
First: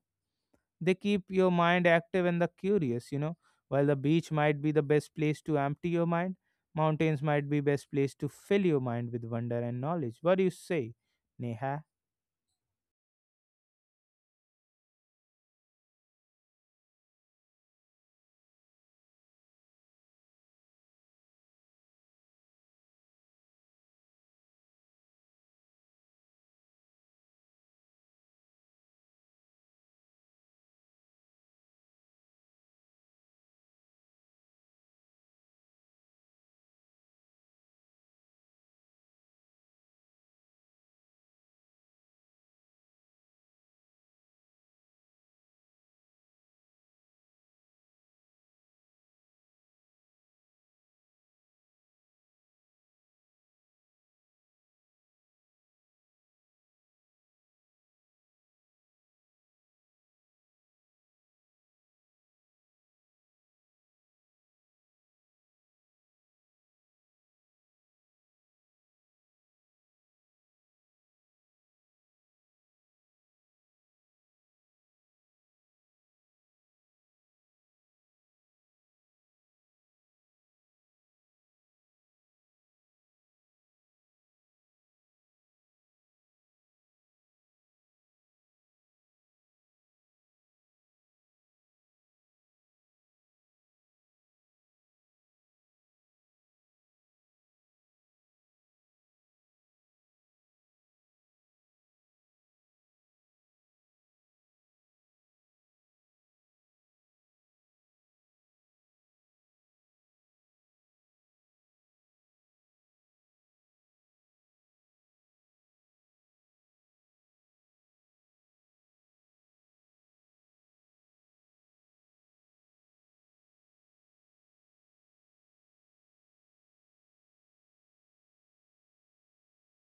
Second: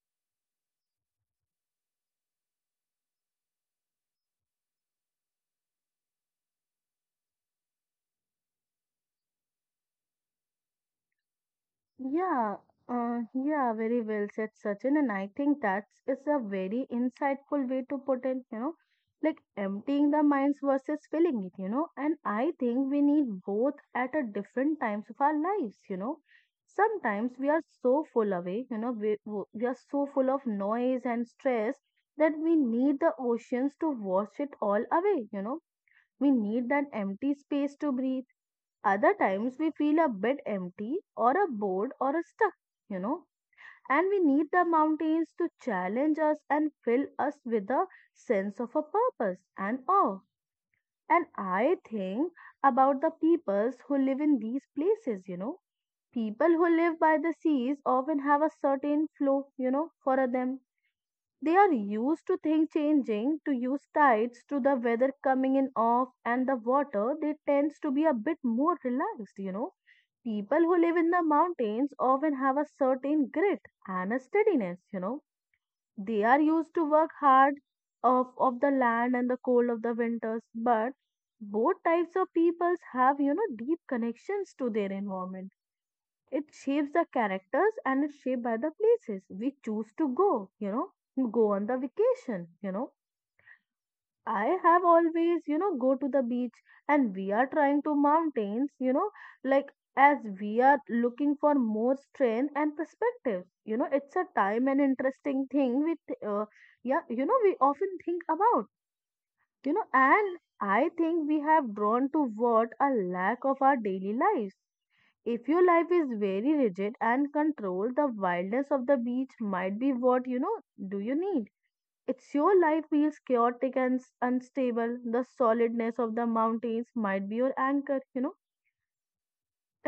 [SPEAKER 1] They keep your mind active and the curious, you know. While the beach might be the best place to empty your mind, mountains might be best place to fill your mind with wonder and knowledge. What do you say, Neha?
[SPEAKER 2] Yeah, yeah, very well said, Sachin. And I think that's is a very insightful way to put it, like emptying the minds versus filling it. And I think we need both at a different times of our lives. Sometimes we are so full away, we are so full of noise and stress that we need the oceans to wash it all away. We need that empty space to breathe. Other times we feel a bit empty or a bored or a stuck, you know, and we need the mountains to challenge us and fill us with a sense of a purpose and awe. And I think about the peoples who live in these places. People who live by the seas often have a certain flow. For them they are used to things changing, to use tides, to the weather coming in off and the water, they tends to be a bit more relaxed. People who live in the mountains often have a certain grit and a steadiness. They are used to work hard of the land and the cold of the winters, but both types of peoples have, deep connections to their environment. It shapes the characters and it's shaped by the places we choose to go, go on the vacation. I have always, go to the beach and we are trying to mountains, like as we are looking for more strength and perspective. It's a time and interesting thing with, uh, yeah, we often think about, and I think we have drawn to what a lack of our daily lives. If your life is very rigid and controlled, the wildness of the beach might be what do you need. It's your life feels chaotic and unstable, the solidness of the mountains might be your anchor.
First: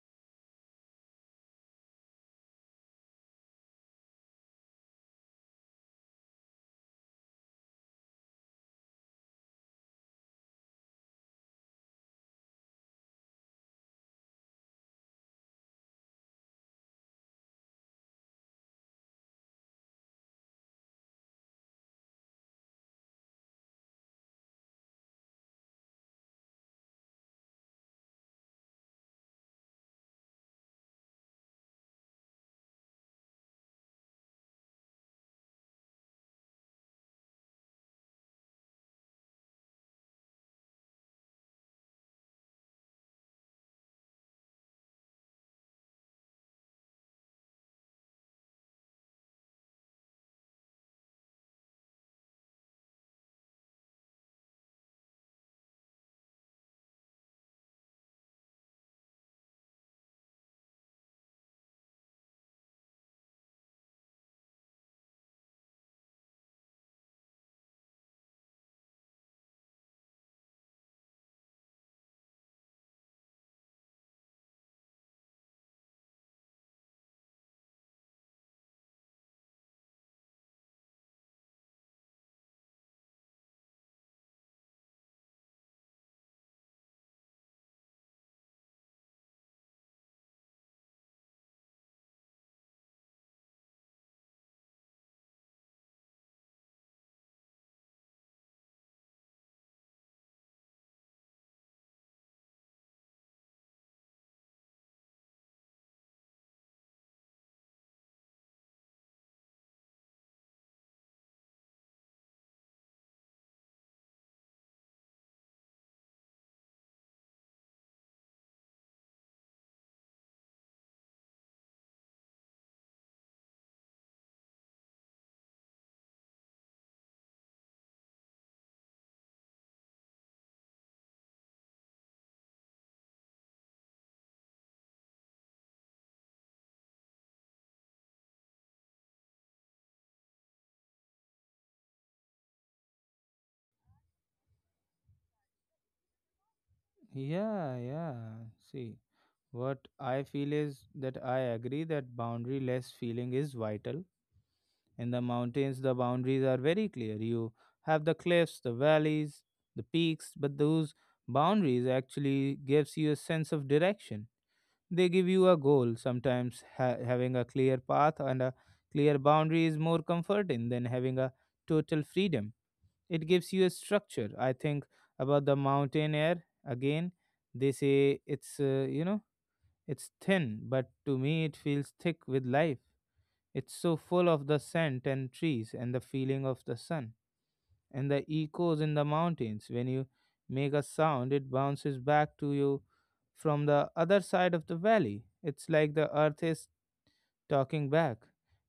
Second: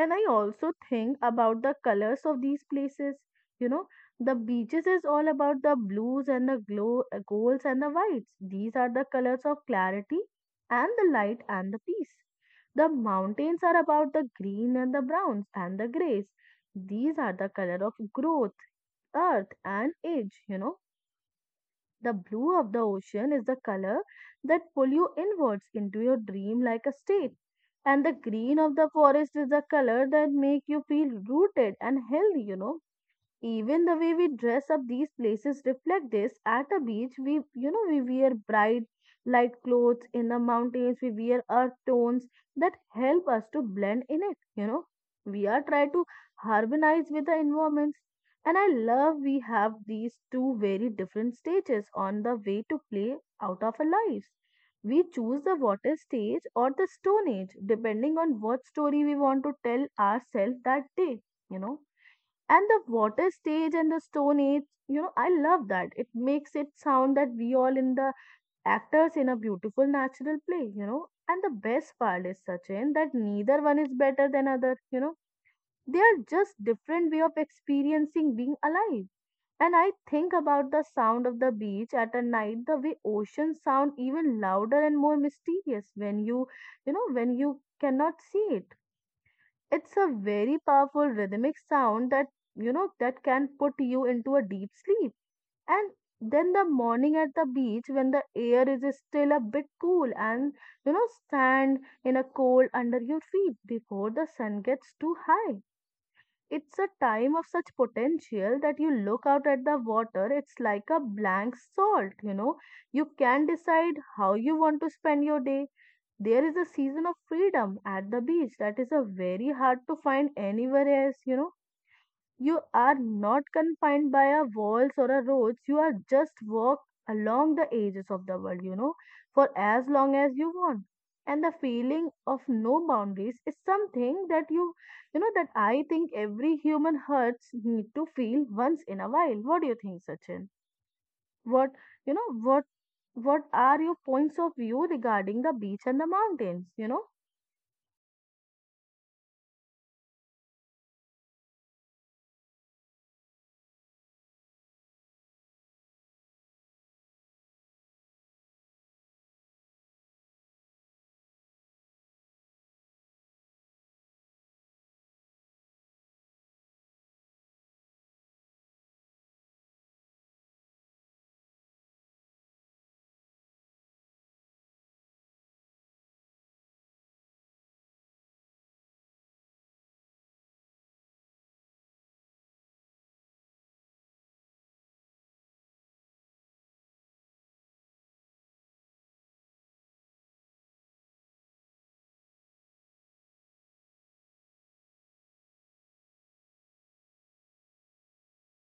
[SPEAKER 2] And I also think about the colors of these places you know the beaches is all about the blues and the glow golds and the whites. These are the colors of clarity and the light and the peace. The mountains are about the green and the browns and the grays. These are the color of growth earth and age. The blue of the ocean is the color that pull you inwards into your dream like a state. And the green of the forest is the color that make you feel rooted and healthy. Even the way we dress up these places reflect this. At a beach, we we wear bright light clothes. In the mountains, we wear earth tones that help us to blend in it. We are trying to harmonize with the environments. And I love we have these two very different stages on the way to play out of our lives. We choose the water stage or the stone age depending on what story we want to tell ourselves that day. You know and the water stage and the stone age. I love that it makes it sound that we all in the actors in a beautiful natural play. And the best part is, Sachin, that neither one is better than other. They are just different way of experiencing being alive. And I think about the sound of the beach at a night the way oceans sound even louder and more mysterious when when you cannot see it. It's a very powerful rhythmic sound that can put you into a deep sleep. And then the morning at the beach when the air is still a bit cool and sand in a cold under your feet before the sun gets too high. It's a time of such potential that you look out at the water, it's like a blank salt, you know. You can decide how you want to spend your day. There is a season of freedom at the beach that is a very hard to find anywhere else. You are not confined by a walls or a roads. You are just walk along the edges of the world, for as long as you want. And the feeling of no boundaries is something that you know that I think every human hearts need to feel once in a while. What do you think, Sachin? What you know what what are your points of view regarding the beach and the mountains?
[SPEAKER 1] Yeah. See, what I feel is that I agree that boundaryless feeling is vital. In the mountains, the boundaries are very clear. You have the cliffs, the valleys, the peaks, but those boundaries actually gives you a sense of direction. They give you a goal. Sometimes having a clear path and a clear boundary is more comforting than having a total freedom. It gives you a structure. I think about the mountain air again. They say it's, it's thin, but to me it feels thick with life. It's so full of the scent and trees and the feeling of the sun and the echoes in the mountains. When you make a sound, it bounces back to you from the other side of the valley. It's like the earth is talking back.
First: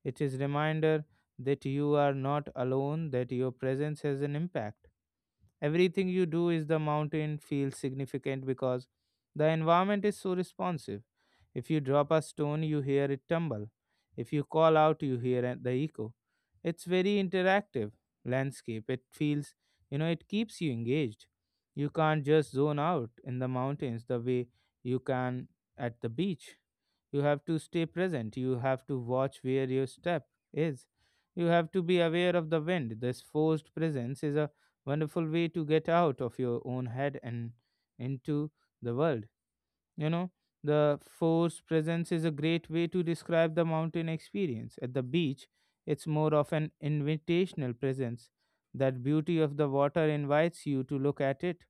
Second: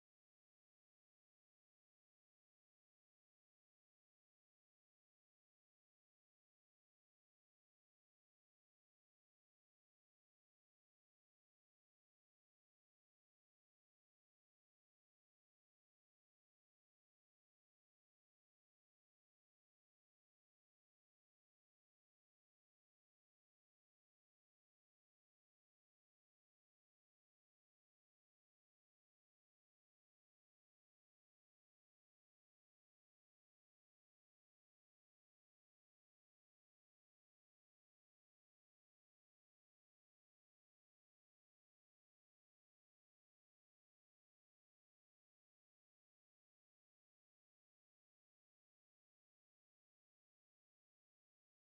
[SPEAKER 1] It is reminder that you are not alone, that your presence has an impact. Everything you do is the mountain feels significant because the environment is so responsive. If you drop a stone, you hear it tumble. If you call out, you hear the echo. It's very interactive landscape. It feels, you know, it keeps you engaged. You can't just zone out in the mountains the way you can at the beach. You have to stay present. You have to watch where your step is. You have to be aware of the wind. This forced presence is a wonderful way to get out of your own head and into the world. You know, the force presence is a great way to describe the mountain experience. At the beach, it's more of an invitational presence. That beauty of the water invites you to look at it,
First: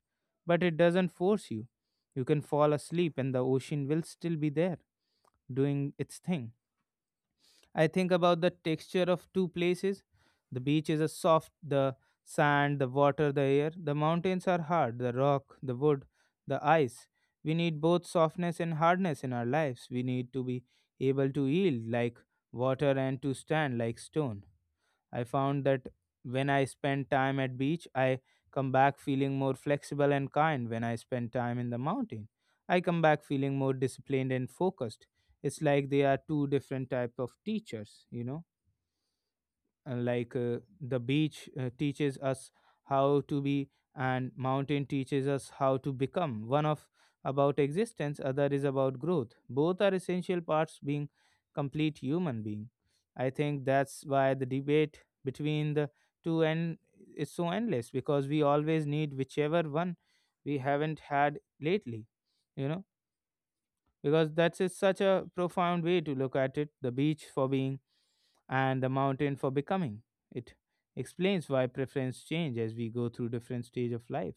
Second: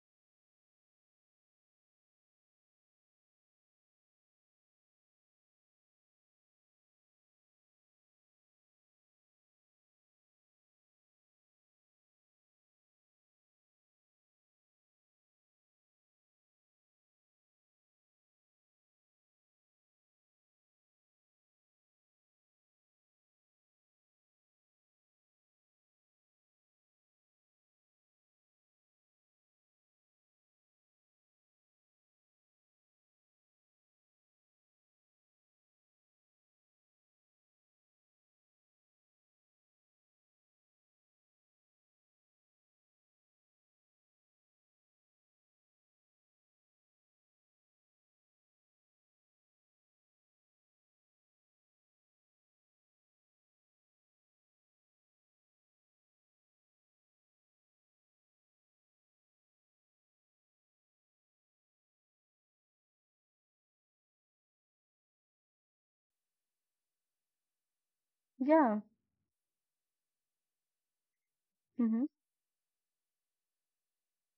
[SPEAKER 1] but it doesn't force you. You can fall asleep and the ocean will still be there doing its thing. I think about the texture of two places. The beach is a soft, the sand, the water, the air. The mountains are hard, the rock, the wood, the ice. We need both softness and hardness in our lives. We need to be able to yield like water and to stand like stone. I found that when I spend time at beach, I come back feeling more flexible and kind. When I spend time in the mountain, I come back feeling more disciplined and focused. It's like they are two different type of teachers, you know. The beach teaches us how to be, and mountain teaches us how to become. One of about existence, other is about growth. Both are essential parts being complete human being. I think that's why the debate between the two end is so endless, because we always need whichever one we haven't had lately, you know. Because that's is such a profound way to look at it, the beach for being
[SPEAKER 2] Yeah.
[SPEAKER 1] and the mountain for becoming. It explains why
[SPEAKER 2] Mm-hmm.
[SPEAKER 1] preference change as we go through different stage of life.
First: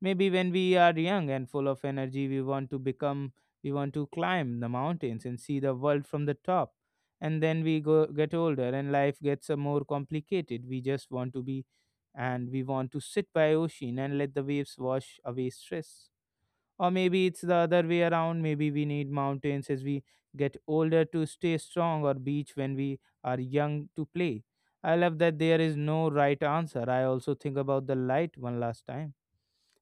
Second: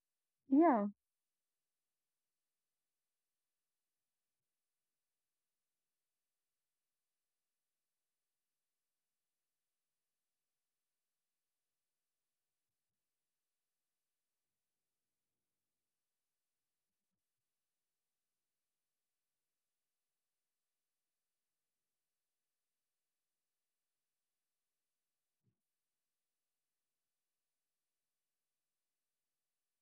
[SPEAKER 1] Maybe when we
[SPEAKER 2] Yeah.
[SPEAKER 1] are young and full of energy we want to become, we want to climb the mountains and see the world from the top, and then we go get older and life gets a more complicated, we just want to be, and we want to sit by ocean and let the waves wash away stress. Or maybe it's the other way around. Maybe we need mountains as we get older to stay strong, or beach when we are young to play. I love that there is no right answer. I also think about the light one last time.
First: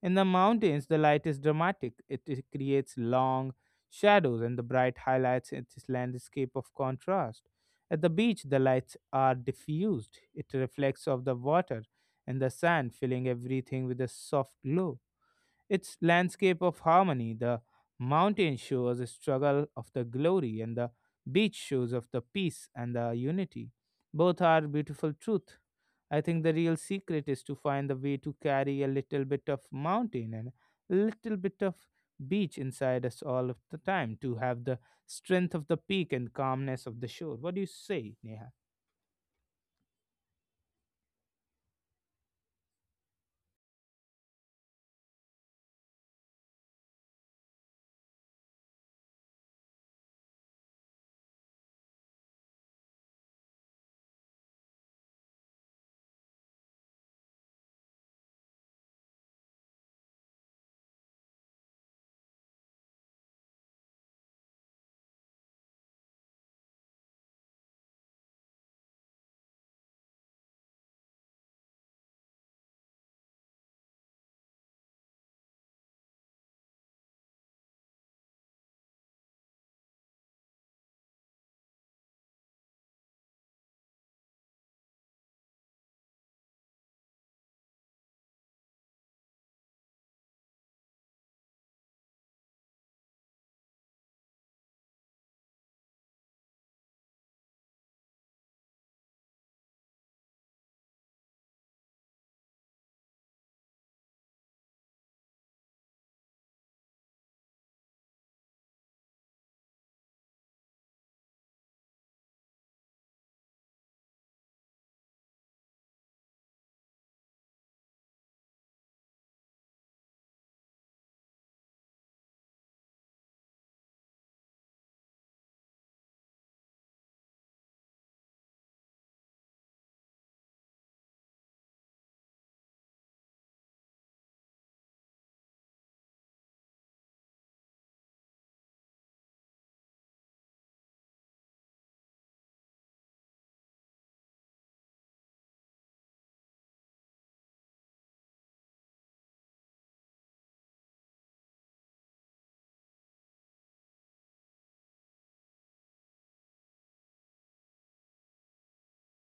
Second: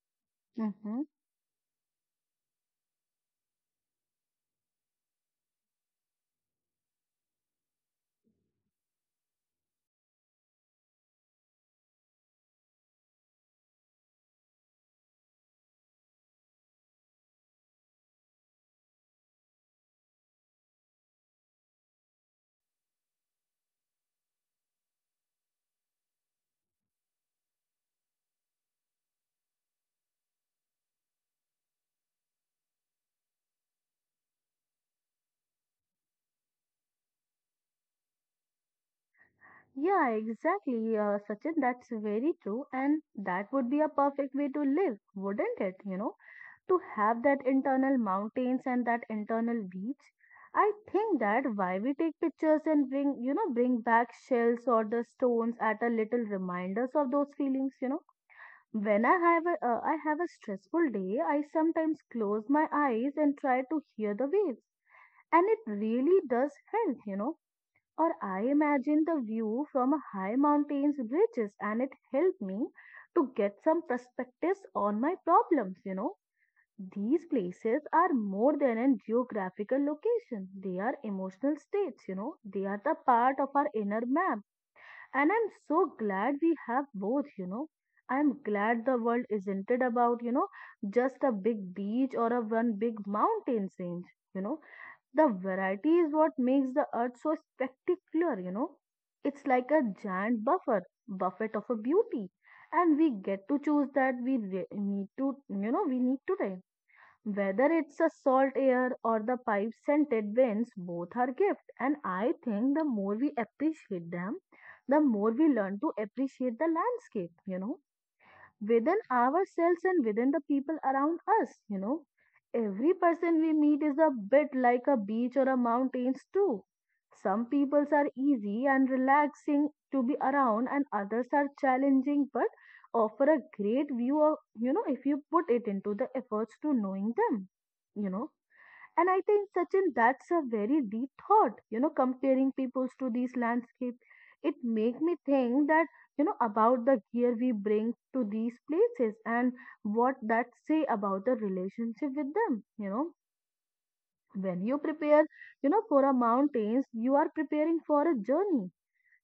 [SPEAKER 1] In the mountains, the
[SPEAKER 2] Mm-hmm.
[SPEAKER 1] light is dramatic. It creates long shadows, and the bright highlights its landscape of contrast. At the beach, the lights are diffused. It reflects off the water and the sand, filling everything with a soft glow. Its landscape of harmony, the mountain shows the struggle of the glory, and the beach shows of the peace and the unity. Both are beautiful truth. I think the real secret is to find the way to carry a little bit of mountain and a little bit of beach inside us all of the time, to have the strength of the peak and calmness of the shore. What do you say, Neha?
[SPEAKER 2] Yeah, exactly, Sachin. That's very true. And that would be a perfect way to live, wouldn't it? To have that internal mountains and that internal beach. I think that why we take pictures and bring, bring back shells or the stones at a little reminders of those feelings. When I have a stressful day, I sometimes close my eyes and try to hear the waves and it really does help, or I imagined the view from a high mountain's ridges, and it helped me to get some perspectives on my problems. These places are more than a geographical location, they are emotional states, they are the part of our inner map. And I'm so glad we have both. I'm glad the world isn't it about, just a big beach or a one big mountain range. You know, the variety is what makes the earth so spectacular. It's like a giant buffet of a beauty. And we get to choose that we need to, we need today. Whether it's a salt air or the pipe scented winds, both are gift. And I think the more we appreciate them, the more we learn to appreciate the landscape, within ourselves and within the people around us. Every person we meet is a bit like a beach or a mountains too. Some peoples are easy and relaxing to be around and others are challenging but offer a great view of, if you put it into the efforts to knowing them, you know. And I think, Sachin, that's a very deep thought, comparing peoples to these landscape. It make me think that, about the gear we bring to these places and what that say about the relationship with them. When you prepare, for a mountains, you are preparing for a journey.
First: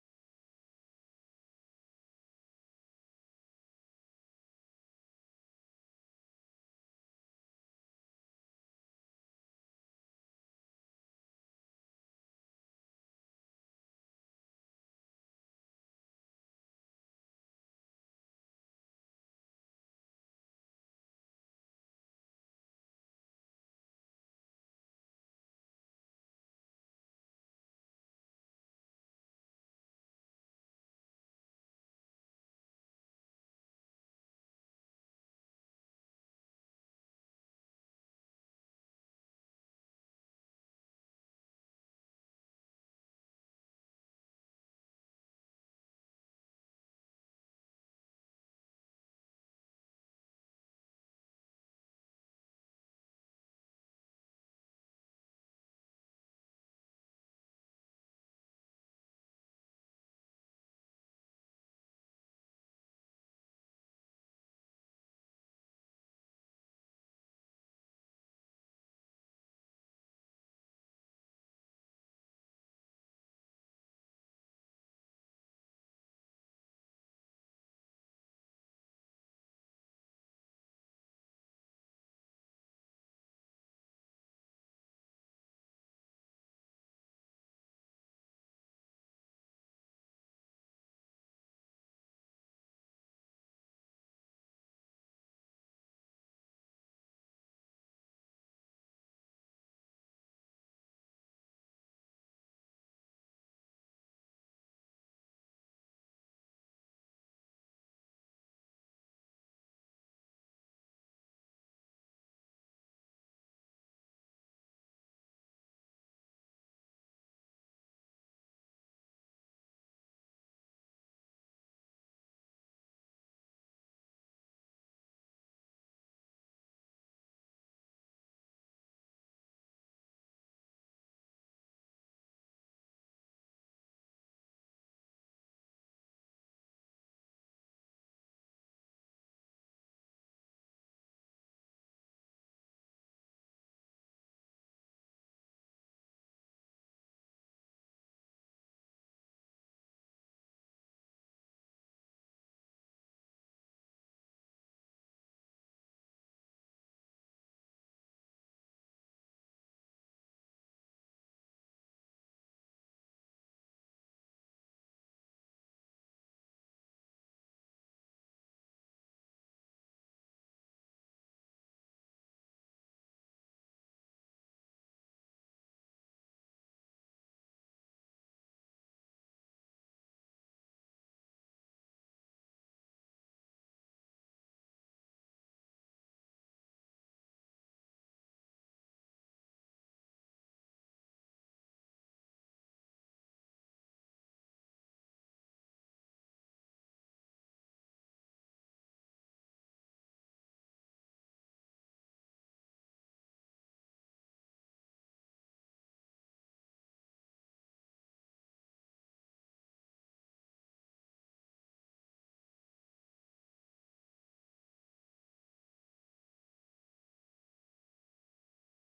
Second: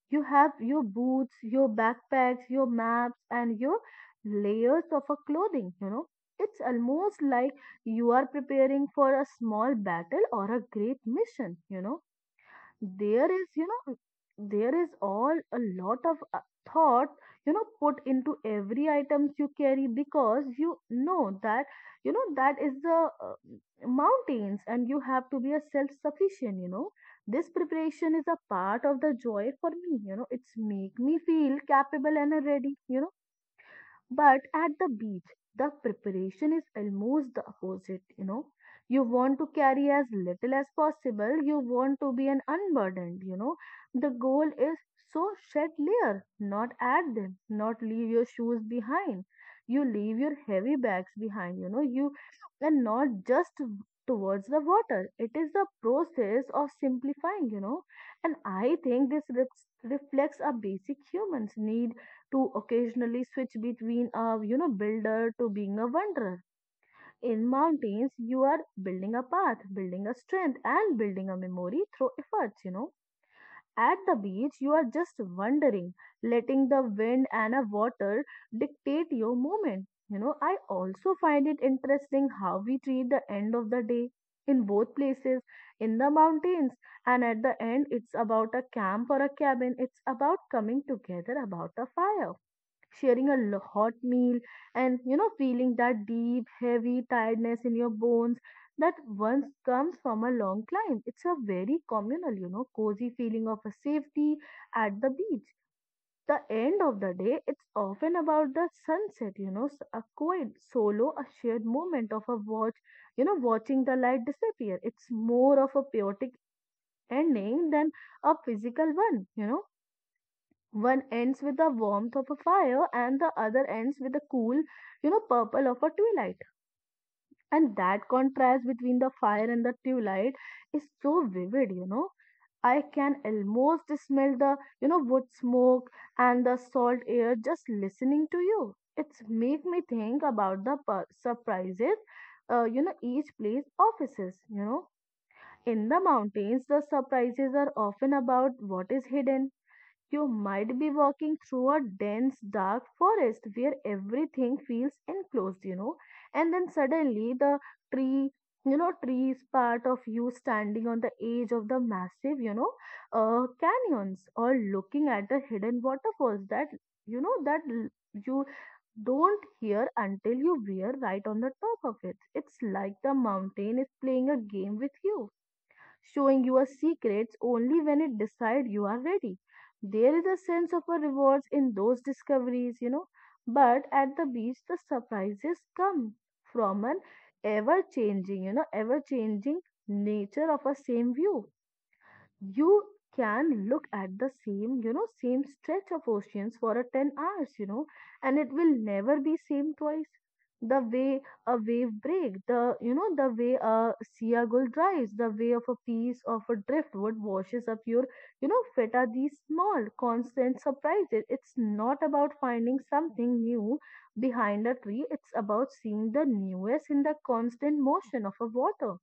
[SPEAKER 2] You have your boots, your backpacks, your maps, and your layers of a clothing. It's almost like you are preparing for a small battle or a great mission. there is you know there is all a lot of thought put into every items you carry because you know that that is the mountains and you have to be a self sufficient. This preparation is a part of the joy for me. It's make me feel capable and ready. But at the beach, the preparation is almost the opposite, you know. You want to carry as little as possible, you want to be an unburdened. The goal is so shed layer, not add them, not leave your shoes behind. You leave your heavy bags behind, you and not just towards the water. It is the process of simplifying. And I think this reflects a basic human's need to occasionally switch between a builder to being a wanderer. In mountains, you are building a path, building a strength, and building a memory through efforts. At the beach, you are just wandering, letting the wind and a water dictate your movement. I also find it interesting how we treat the end of the day in both places, in the mountains, and at the end, it's about a camp or a cabin. It's about coming together about a fire, sharing a hot meal and feeling that deep heavy tiredness in your bones that once comes from a long climb. It's a very communal, cozy feeling of a safety. At the beach, the end of the day, it's often about the sunset, a quiet solo, a shared moment of a watch. Watching the light disappear, it's more of a poetic ending than a physical one. One ends with the warmth of a fire and the other ends with the cool, purple of a twilight. And that contrast between the fire and the twilight is so vivid. I can almost smell the, wood smoke and the salt air just listening to you. It's make me think about the surprises, each place offices. In the mountains, the surprises are often about what is hidden. You might be walking through a dense, dark forest where everything feels enclosed, and then suddenly the tree, tree is part of you standing on the edge of the massive, canyons or looking at the hidden waterfalls that you don't hear until you were right on the top of it. It's like the mountain is playing a game with you showing your secrets only when it decides you are ready. There is a sense of a rewards in those discoveries. But at the beach, the surprises come from an ever changing, ever changing nature of a same view. You can look at the same you know same stretch of oceans for a 10 hours. And it will never be same twice. The way a wave break, the you know the way a sea gull drives, the way of a piece of a driftwood washes up your feta these small constant surprises. It's not about finding something new behind a tree. It's about seeing the newest in the constant motion of a water.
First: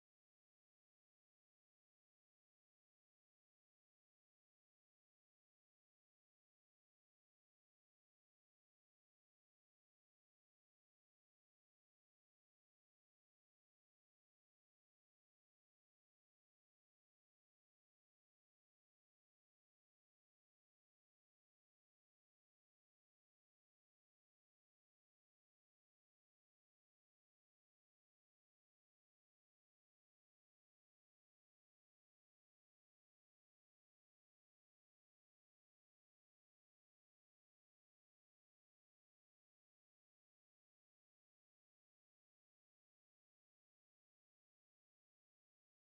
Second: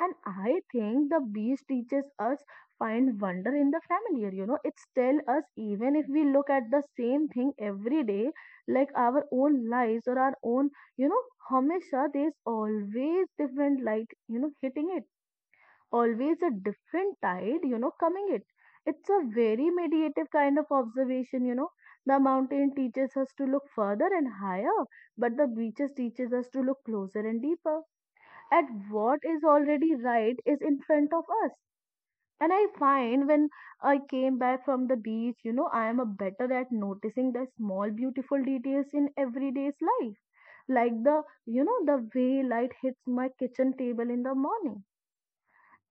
[SPEAKER 2] And I think the beast teaches us find wonder in the familiar. It's tell us even if we look at the same thing every day, like our own lives or our own, you know, Hamesha there's always different light, hitting it. Always a different tide, coming it. It's a very meditative kind of observation. The mountain teaches us to look further and higher, but the beaches teaches us to look closer and deeper at what is already right is in front of us. And I find when I came back from the beach, I am a better at noticing the small, beautiful details in everyday's life, like the way light hits my kitchen table in the morning.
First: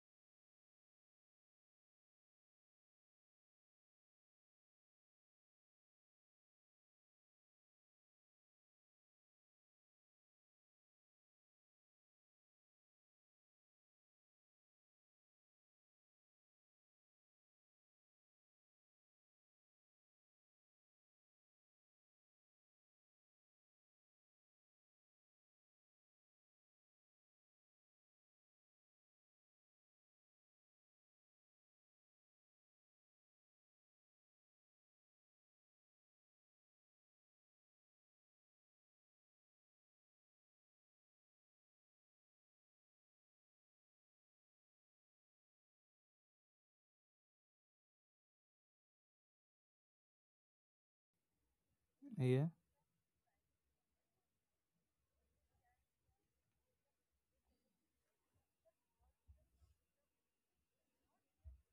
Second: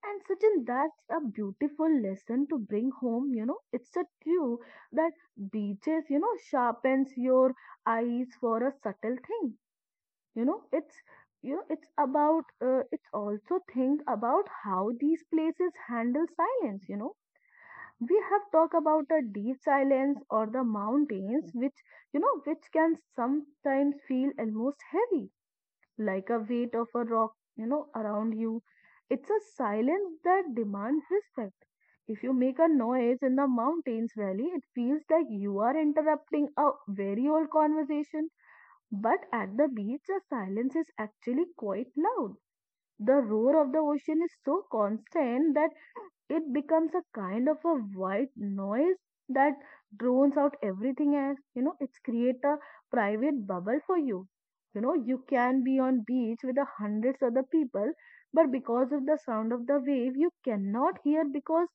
[SPEAKER 2] And Sachin, that's a beautiful lesson to bring home. It's a true that beaches, sharpens your eyes for a subtle thing. It's it's about, it's also think about how these places handle silence. We have talked about the deep silence or the mountains, which you know which can sometimes feel almost heavy like a weight of a rock, around you. It's a silence that demands respect. If you make a noise in the mountains valley, it feels like you are interrupting a very old conversation. But at the beach, the silence is actually quite loud. The roar of the ocean is so constant that it becomes a kind of a white noise that drones out everything else. It's create
[SPEAKER 1] Yeah,
[SPEAKER 2] a private bubble for you. You can be on beach with the hundreds other people, but because of the sound of the wave, you cannot hear because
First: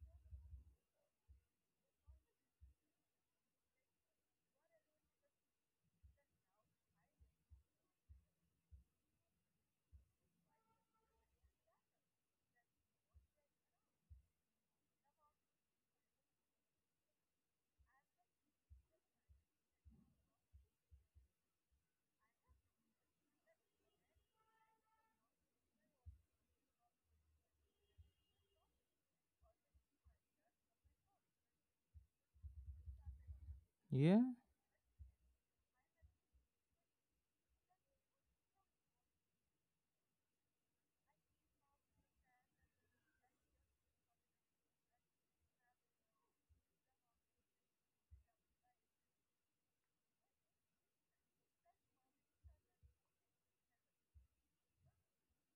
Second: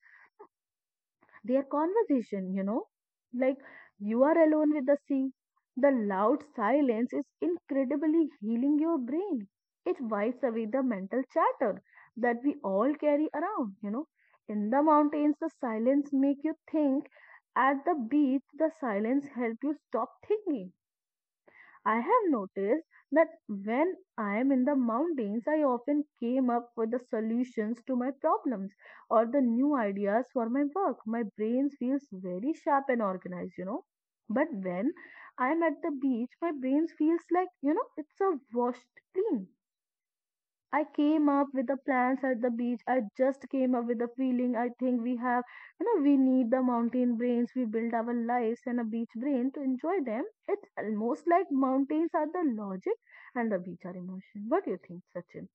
[SPEAKER 2] their conversation. Like you are alone with the sea. The loud silence is incredibly healing your brain. It wipes away the mental chatter that we all carry around. In the mountains, the silence make you think. At the beach, the silence help you stop thinking. I have noticed that when I am in the mountains, I often came up with the solutions to my problems or the new ideas for my work. My brain feels very sharp and organized.
[SPEAKER 1] yeah,
[SPEAKER 2] But when I am at the beach, my brain feels like, it's a washed clean. I came up with the plans at the beach. I just came up with the feeling. I think we have, we need the mountain brains. We build our lives and a beach brain to enjoy them. It's almost like mountains are the logic and the beach are emotion. What do you think, Sachin?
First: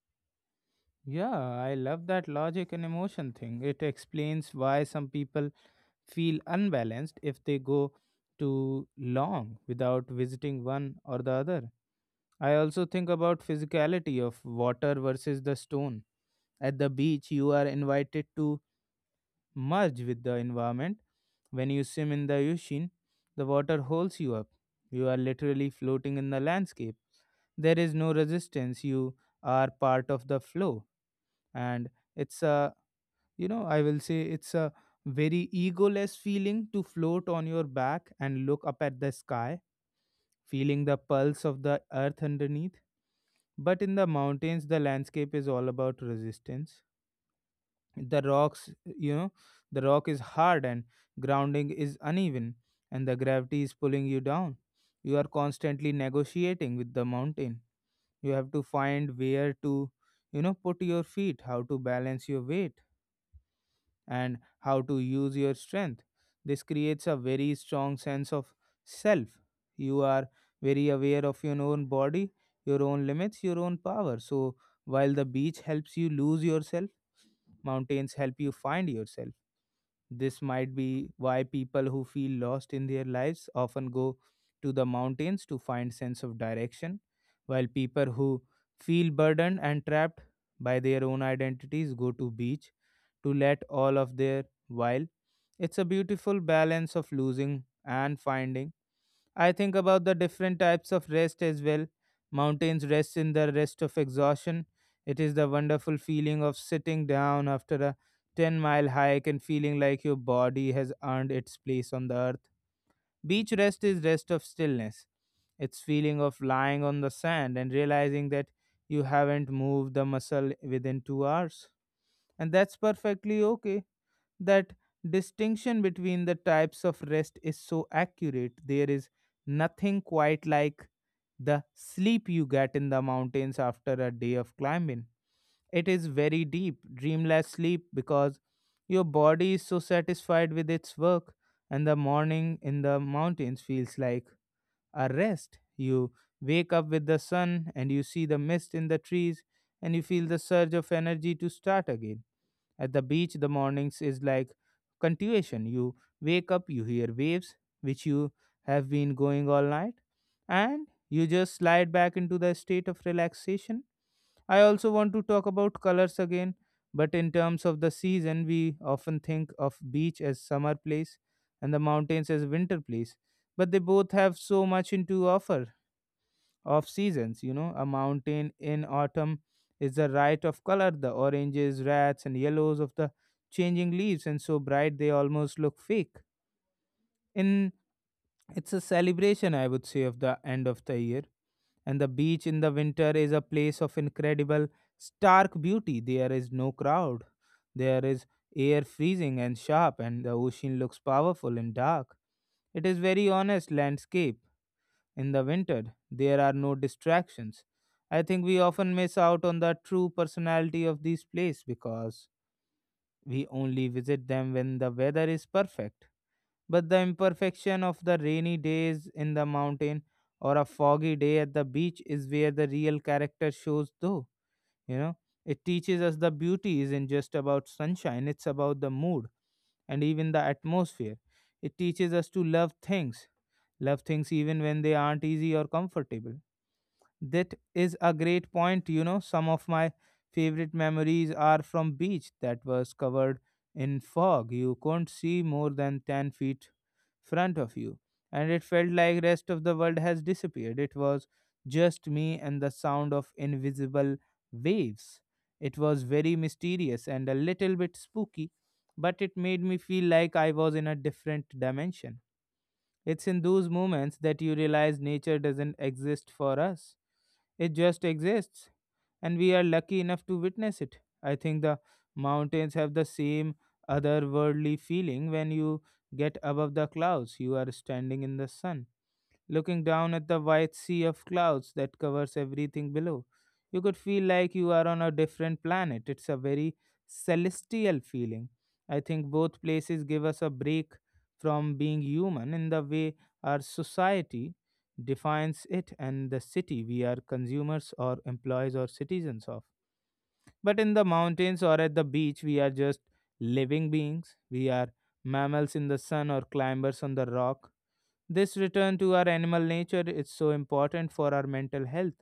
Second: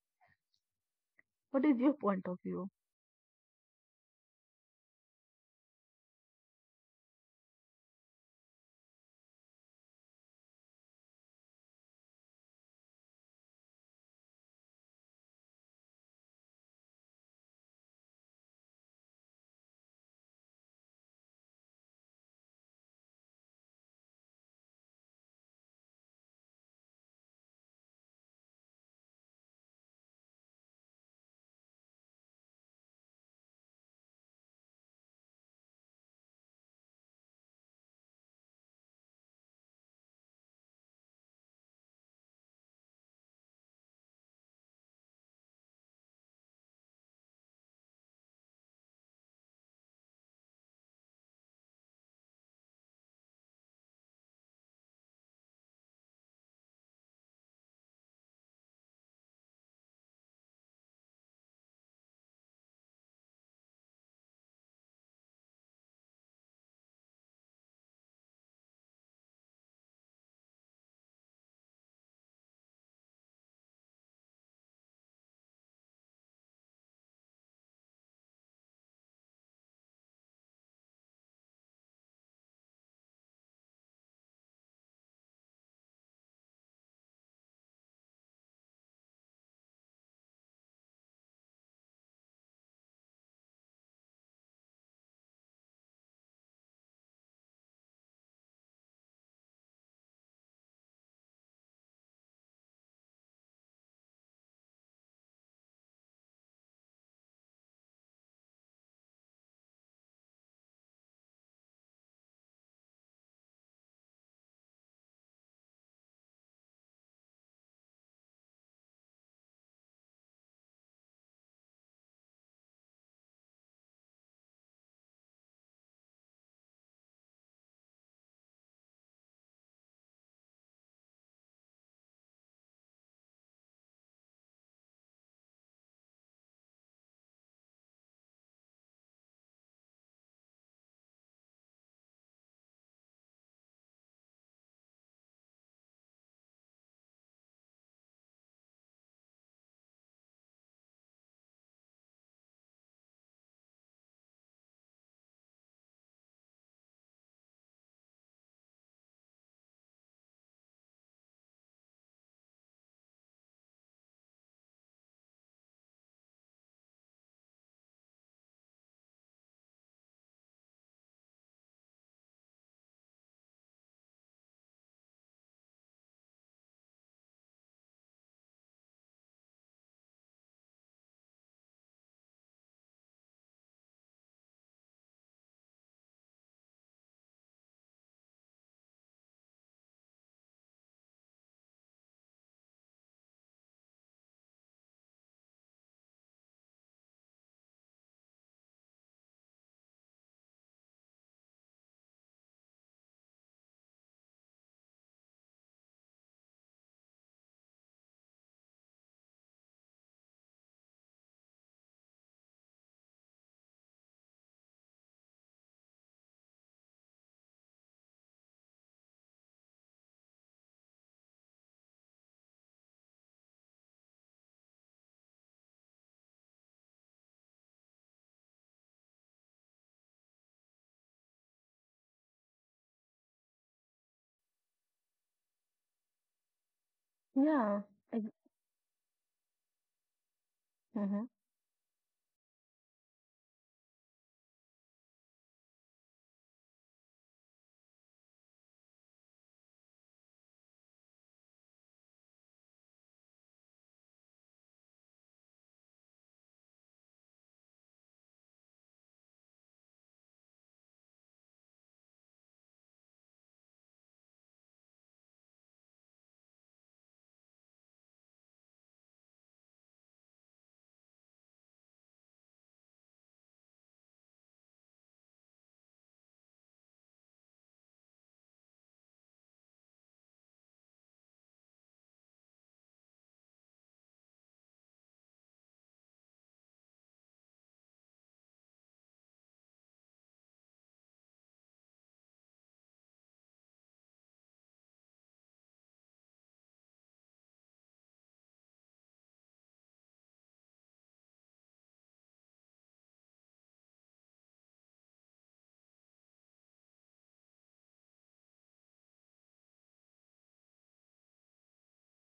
[SPEAKER 1] yeah.
[SPEAKER 2] What
[SPEAKER 1] I
[SPEAKER 2] is your
[SPEAKER 1] love
[SPEAKER 2] point
[SPEAKER 1] that
[SPEAKER 2] of view?
[SPEAKER 1] logic and emotion thing. It explains why some people feel unbalanced if they go too long without visiting one or the other. I also think about physicality of water versus the stone. At the beach, you are invited to merge with the environment. When you swim in the ocean, the water holds you up. You are literally floating in the landscape. There is no resistance. You are part of the flow, and it's a you know I will say it's a very egoless feeling to float on your back and look up at the sky, feeling the pulse of the earth underneath. But in the mountains, the landscape is all about resistance. The rocks, the rock is hard and grounding is uneven, and the gravity is pulling you down. You are constantly negotiating with the mountain. You have to find where to, put your feet, how to balance your weight, and how to use your strength. This creates a very strong sense of self. You are very aware of your own body, your own limits, your own power. So, while the beach helps you lose yourself, mountains help you find yourself. This might be why people who feel lost in their lives often go to the mountains to find sense of direction, while people who feel burdened and trapped by their own identities go to beach to let all of their while. It's a beautiful balance of losing and finding. I think about the different types of rest as well. Mountains rest in the rest of exhaustion. It is the wonderful feeling of sitting down after a 10-mile hike and feeling like your body has earned its place on the earth. Beach rest is rest of stillness. It's feeling of lying on the sand and realizing that you haven't moved the muscle within 2 hours. And that's perfectly okay. That distinction between the types of rest is so accurate. There is nothing quite like the sleep you get in the mountains after a day of climbing. It is very deep, dreamless sleep because your body is so satisfied with its work, and the morning in the mountains feels like a rest. You wake up with the sun and you see the mist in the trees, and you feel the surge of energy to start again. At the beach, the mornings is like continuation. You wake up, you hear waves, which you have been going all night, and you just slide back into the state of relaxation. I also want to talk about colors again, but in terms of the season, we often think of beach as summer place and the mountains as winter place, but they both have so much into offer of seasons. A mountain in autumn is the riot of color, the oranges, reds, and yellows of the changing leaves, and so bright they almost look fake. In it's a celebration, I would say, of the end of the year. And the beach in the winter is a place of incredible stark beauty. There is no crowd. There is air freezing and sharp, and the ocean looks powerful and dark. It is very honest landscape. In the winter, there are no distractions. I think we often miss out on the true personality of these places because we only visit them when the weather is perfect. But the imperfection of the rainy days in the mountain or a foggy day at the beach is where the real character shows, though. You know, it teaches us the beauty isn't just about sunshine, it's about the mood and even the atmosphere. It teaches us to love things even when they aren't easy or comfortable. That
[SPEAKER 2] Yeah.
[SPEAKER 1] is a great point. Some of my favorite
[SPEAKER 2] Mm-hmm.
[SPEAKER 1] memories are from beach that was covered in fog. You couldn't see more than 10 feet front of you. And it felt like rest of the world has disappeared. It was just me and the sound of invisible waves. It was very mysterious and a little bit spooky, but it made me feel like I was in a different dimension. It's in those moments that you realize nature doesn't exist for us, it just exists, and we are lucky enough to witness it. I think the mountains have the same otherworldly feeling when you get above the clouds. You are standing in the sun looking down at the white sea of clouds that covers everything below. You could feel like you are on a different planet. It's a very celestial feeling. I think both places give us a break from being human in the way our society defines it and the city we are consumers or employees or citizens of. But in the mountains or at the beach, we are just living beings. We are mammals in the sun or climbers on the rock. This return to our animal nature is so important for our mental health.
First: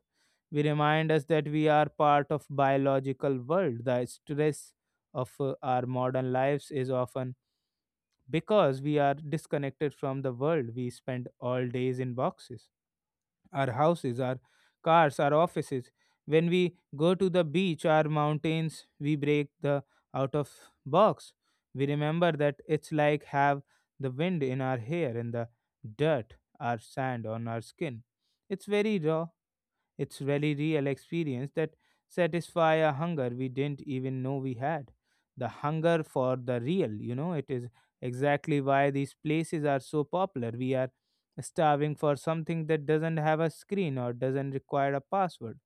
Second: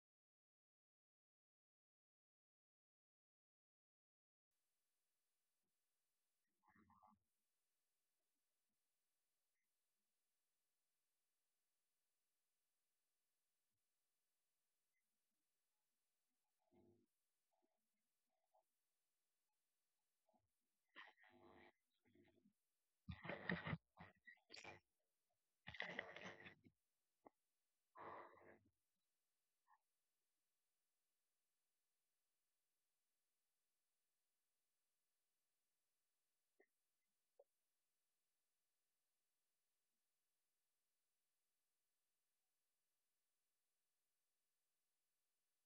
[SPEAKER 1] We remind us that we are part of biological world. The stress of our modern lives is often because we are disconnected from the world. We spend all days in boxes, our houses, our cars, our offices. When we go to the beach or mountains, we break the out of box. We remember that it's like have the wind in our hair and the dirt, our sand on our skin. It's very raw, it's really real experience that satisfy a hunger we didn't even know we had. The hunger for the real, it is exactly why these places are so popular. We are starving for something that doesn't have a screen or doesn't require a password.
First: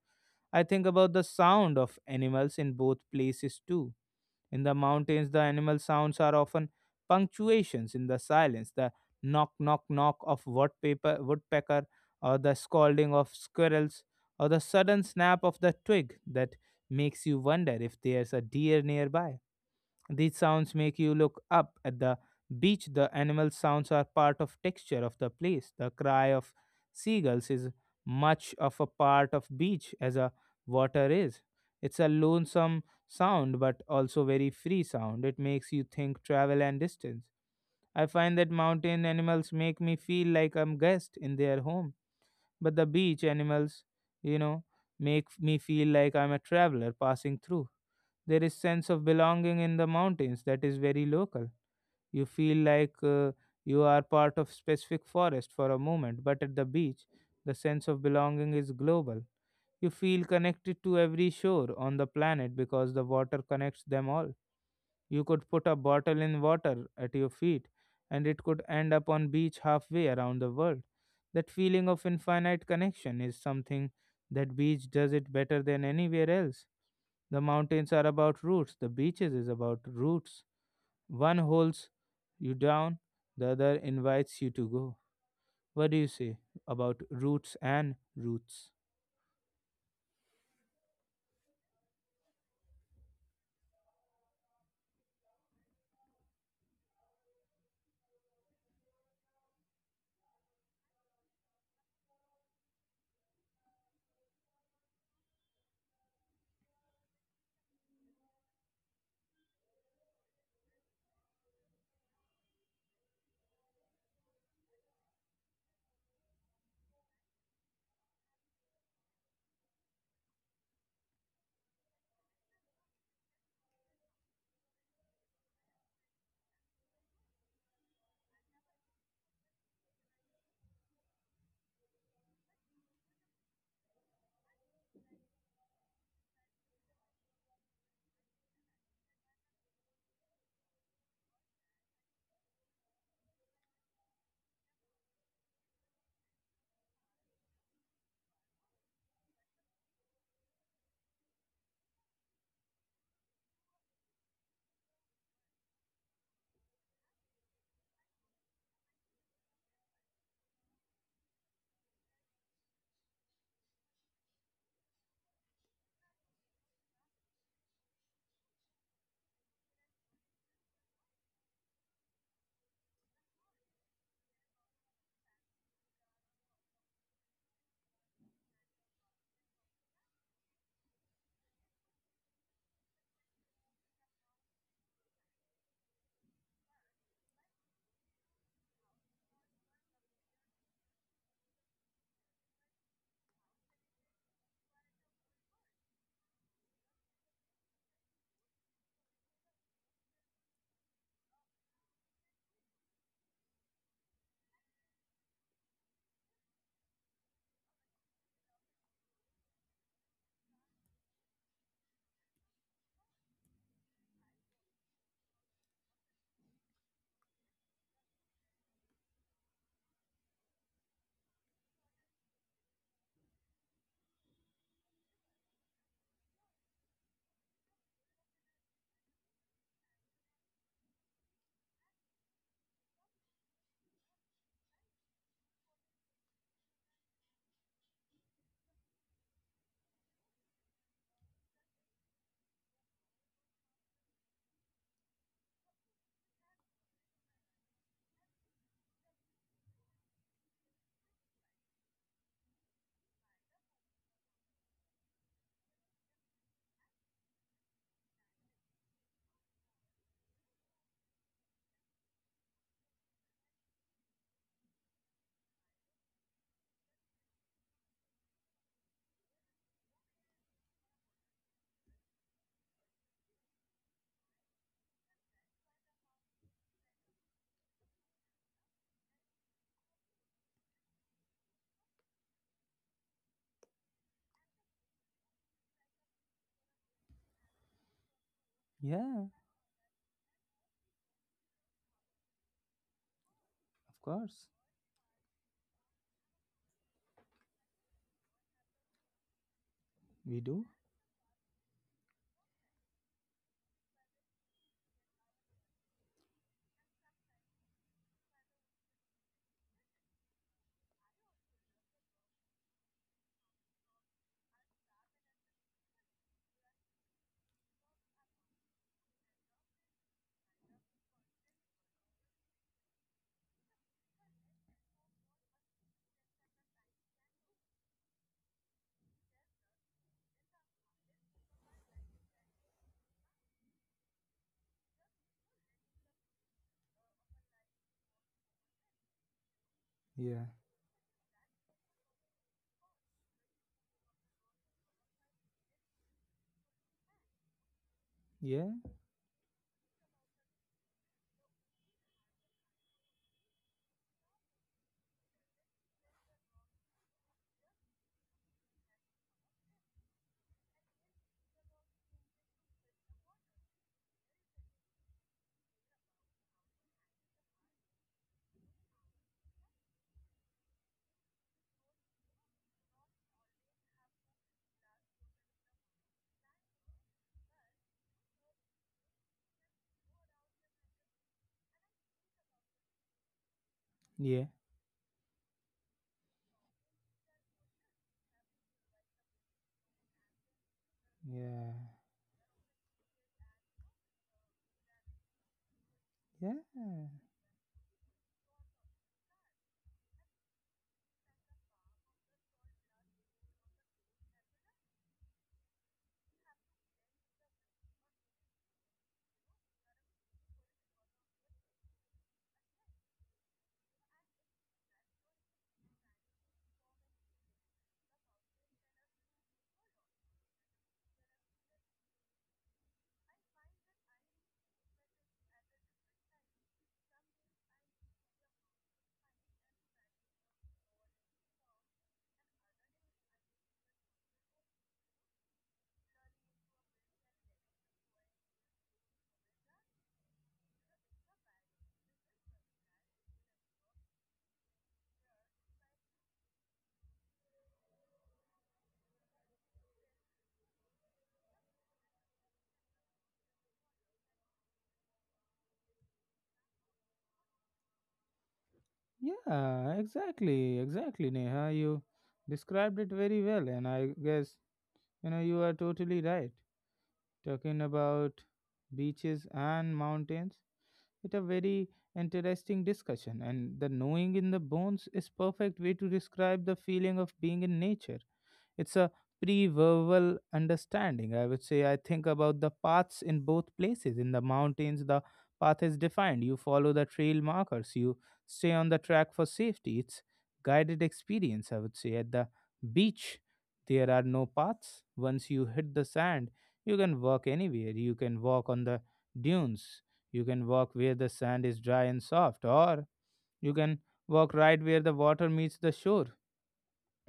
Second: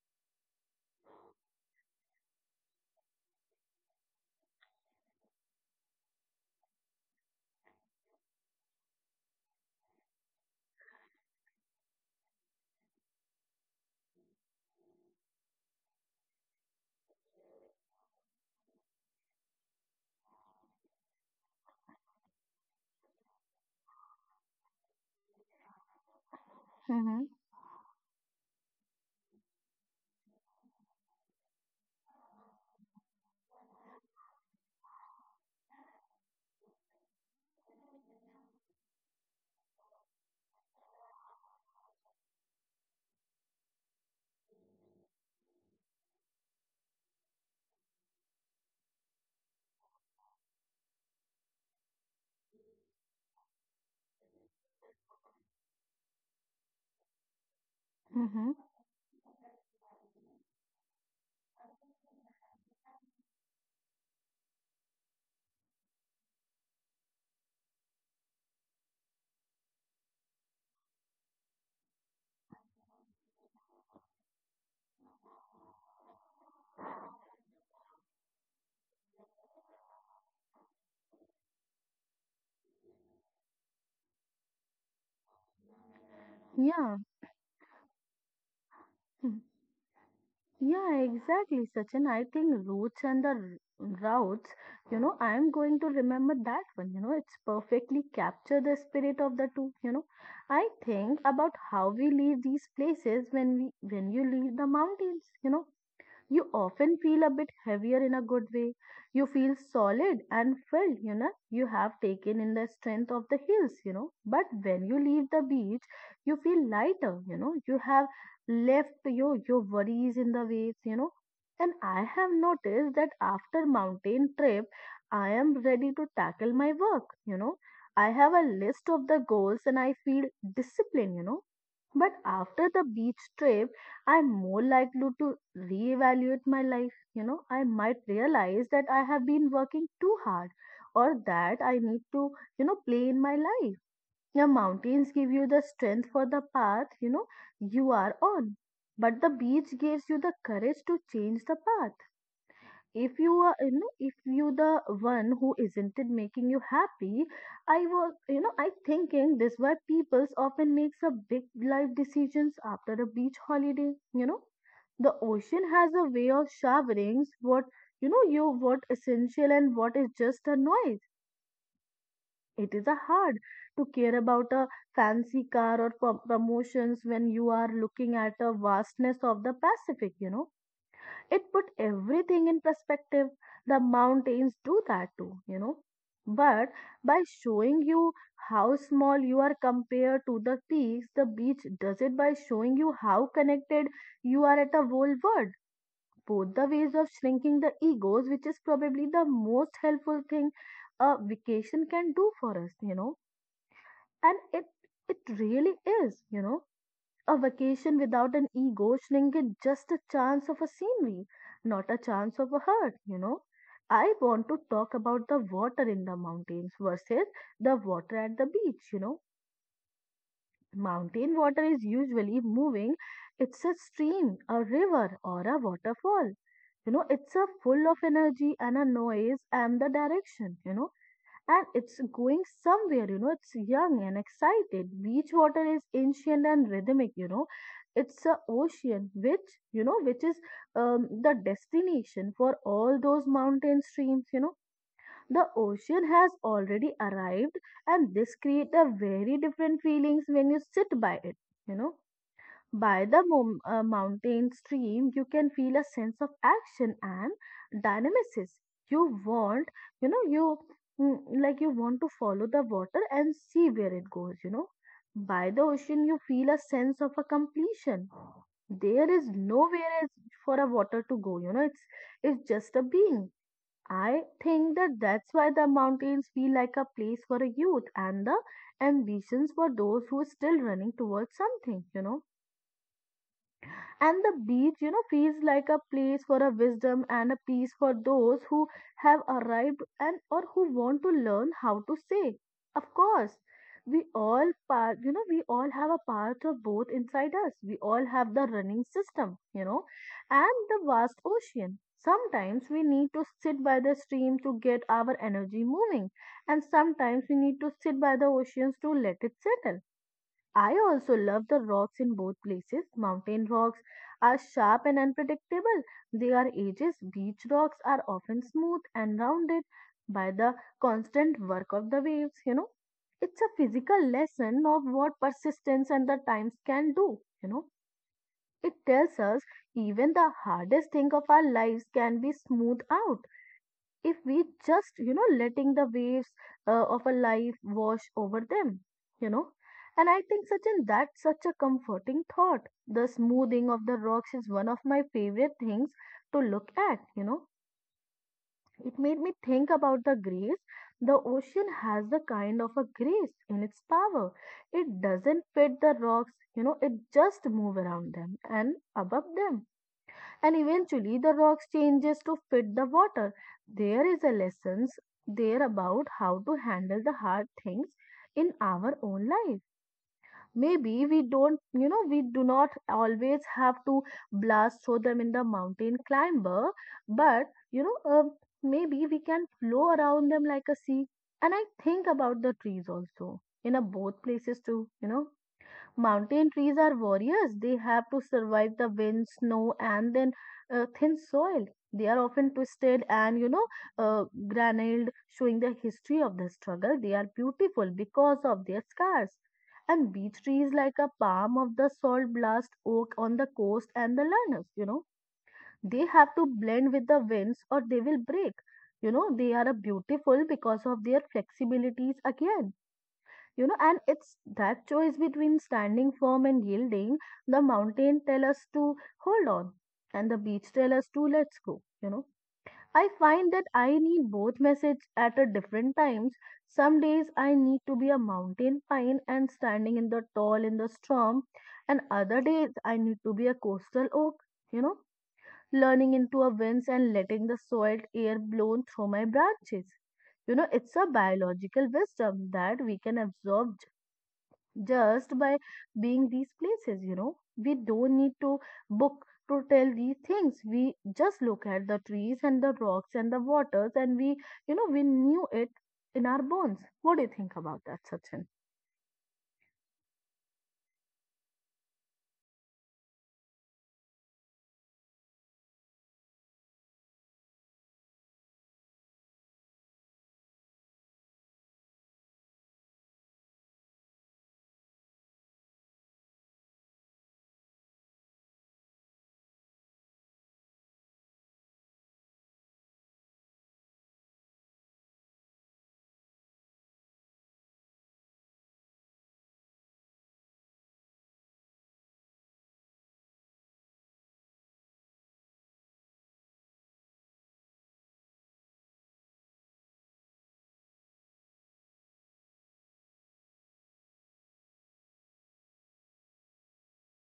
[SPEAKER 1] I think about the sound of animals in both places too. In the mountains, the animal sounds are often punctuations in the silence, the knock, knock, knock of woodpecker, woodpecker, or the scolding of squirrels, or the sudden snap of the twig that makes you wonder if there's a deer nearby. These sounds make you look up at the beach. The animal sounds are part of texture of the place. The cry of
[SPEAKER 2] Mm-hmm.
[SPEAKER 1] seagulls is much of a part of beach as a water is. It's a lonesome sound but also very free sound. It makes you think travel and distance. I find that mountain animals make me feel like I'm guest in their home. But the beach animals, you know, make me feel like I'm a traveler passing through. There is sense of belonging in the mountains that is very local. You feel like you are part of specific forest for a moment, but at the beach the sense of
[SPEAKER 2] Mm-hmm.
[SPEAKER 1] belonging is global. You feel connected to every shore on the planet because the water connects them all. You could put a bottle in water at your feet and it could end up on beach halfway around the world. That feeling of infinite connection is something that beach does it better than anywhere else. The mountains are about roots, the beaches is about roots. One holds you down, the other invites you to go. What do you say
[SPEAKER 2] Yeah.
[SPEAKER 1] about roots and roots?
[SPEAKER 2] Yeah, exactly, Sachin. I think roots and the routes, I am going to remember that one. It's perfectly capture the spirit of the two. I think about how we leave these places when we when you leave the mountains. You often feel a bit heavier in a good way. You feel solid and filled, you know. You have taken in the strength of the hills. But when you leave the beach, you feel lighter, you know. You have left your worries in the waves. And I have noticed that after mountain trip, I am ready to tackle my work. I have a list of the goals and I feel disciplined, but after the beach trip, I'm more likely to reevaluate my life. I might realize that I have been working too hard or that I need to, play in my life. The mountains give you the strength for the path, you are on. But the beach gives you the courage to change the path if you are if you the one who isn't it making you happy. I was you know i thinking this why people's often makes a big life decisions after a beach holiday. The ocean has a way of showering what you know you what essential and what is just a noise. It is a hard to care about a fancy car or promotions when you are looking at the vastness of the pacific. It put everything in perspective. The mountains do that too, you know. But by showing you how small you are compared to the peaks, the beach does it by showing you how connected you are at the whole world. Both the ways of shrinking the egos, which is probably the most helpful thing a vacation can do for us, you know. And it really is, you know. A vacation without an ego shrink it just a chance of a scenery, not a chance of a hurt, you know. I want to talk about the water in the mountains versus the water at the beach, you know. Mountain water is usually moving, it's a stream, a river, or a waterfall. You know, it's a full of energy and a noise and the direction, you know, and it's going somewhere, you know, it's young and excited. Beach water is ancient and rhythmic, you know. It's a ocean which, you know, which is the destination for all those mountain streams, you know. The ocean has already arrived and this creates a very different feelings when you sit by it, you know. By the mountain stream, you can feel a sense of action and dynamism. You want, you know, like you want to follow the water and see where it goes, you know. By the ocean, you feel a sense of a completion. There is nowhere else for a water to go, you know, it's just a being. I think that's why the mountains feel like a place for a youth and the ambitions for those who are still running towards something, you know, and the beach, you know, feels like a place for a wisdom and a peace for those who have
[SPEAKER 1] Yeah,
[SPEAKER 2] arrived and or who want to learn how to say. Of course,
[SPEAKER 1] of
[SPEAKER 2] we
[SPEAKER 1] course.
[SPEAKER 2] all part, you know, we all have a part of both inside us. We all have the running system, you know,
[SPEAKER 1] We
[SPEAKER 2] and
[SPEAKER 1] do.
[SPEAKER 2] the vast ocean. Sometimes we need to sit by the stream to get our energy moving, and sometimes we need to sit by the oceans to let it settle. I also love the rocks in both places. Mountain rocks are sharp and unpredictable. They are edges. Beach rocks are often smooth and rounded by the constant work of the waves, you know. It's a physical lesson of what persistence and the times can do, you know. It tells us even the hardest thing of our lives can be smoothed out if we just letting the waves of a life wash over them, you know. And I
[SPEAKER 1] Yeah.
[SPEAKER 2] think, Sachin, that's such a comforting thought. The smoothing of the rocks is one of my favorite things to look at, you know.
[SPEAKER 1] Yeah.
[SPEAKER 2] It made me think about the grace. The ocean has the kind of a grace in its power. It doesn't fit the rocks, you know, it just move around them and above them, and eventually the rocks changes to fit the water. There is a lessons there about how to handle the hard things in our own life. Maybe we don't, we do not always have to blast throw them in the mountain climber, but you know uh, maybe we can flow around them like a sea. And I think about the trees also in a both
[SPEAKER 1] Yeah.
[SPEAKER 2] places too, you know. Mountain trees are warriors. They have to survive the wind, snow, and then thin soil.
[SPEAKER 1] Yeah.
[SPEAKER 2] They are often twisted and granuled, showing the history of the
[SPEAKER 1] Yeah.
[SPEAKER 2] struggle. They are beautiful because of their scars. And beech trees, like a palm of the salt blast oak on the coast and the learners, you know, they have to blend with the winds or they will break. You know, they are a beautiful because of their flexibilities again, you know, and it's that choice between standing firm and yielding. The mountain tell us to hold on, and the beach tell us to let's go. You know, I find that I need both message at a different times. Some days I need to be a mountain pine and standing in the tall in the storm, and other days I need to be a coastal oak. You know, learning into a winds and letting the soiled air blown through my branches. You know, it's a biological wisdom that we can absorb just by being these places, you know. We don't need to book to tell these things. We just look at the trees and the rocks and the waters, and we, you know, we knew it in our bones. What do you think about that, Sachin?
[SPEAKER 1] Yeah, exactly. Exactly, Neha. You described it very well and I guess you are totally right. Talking about beaches and mountains. It a very interesting discussion, and the knowing in the bones is perfect way to describe the feeling of being in nature. It's a pre-verbal understanding, I would say. I think about the paths in both places. In the mountains, the path is defined. You follow the trail markers. You stay on the track for safety. It's guided experience, I would say. At the beach, there are no paths. Once you hit the sand, you can walk anywhere. You can walk on the dunes. You can walk where the sand is dry and soft, or you can walk right where the water meets the shore.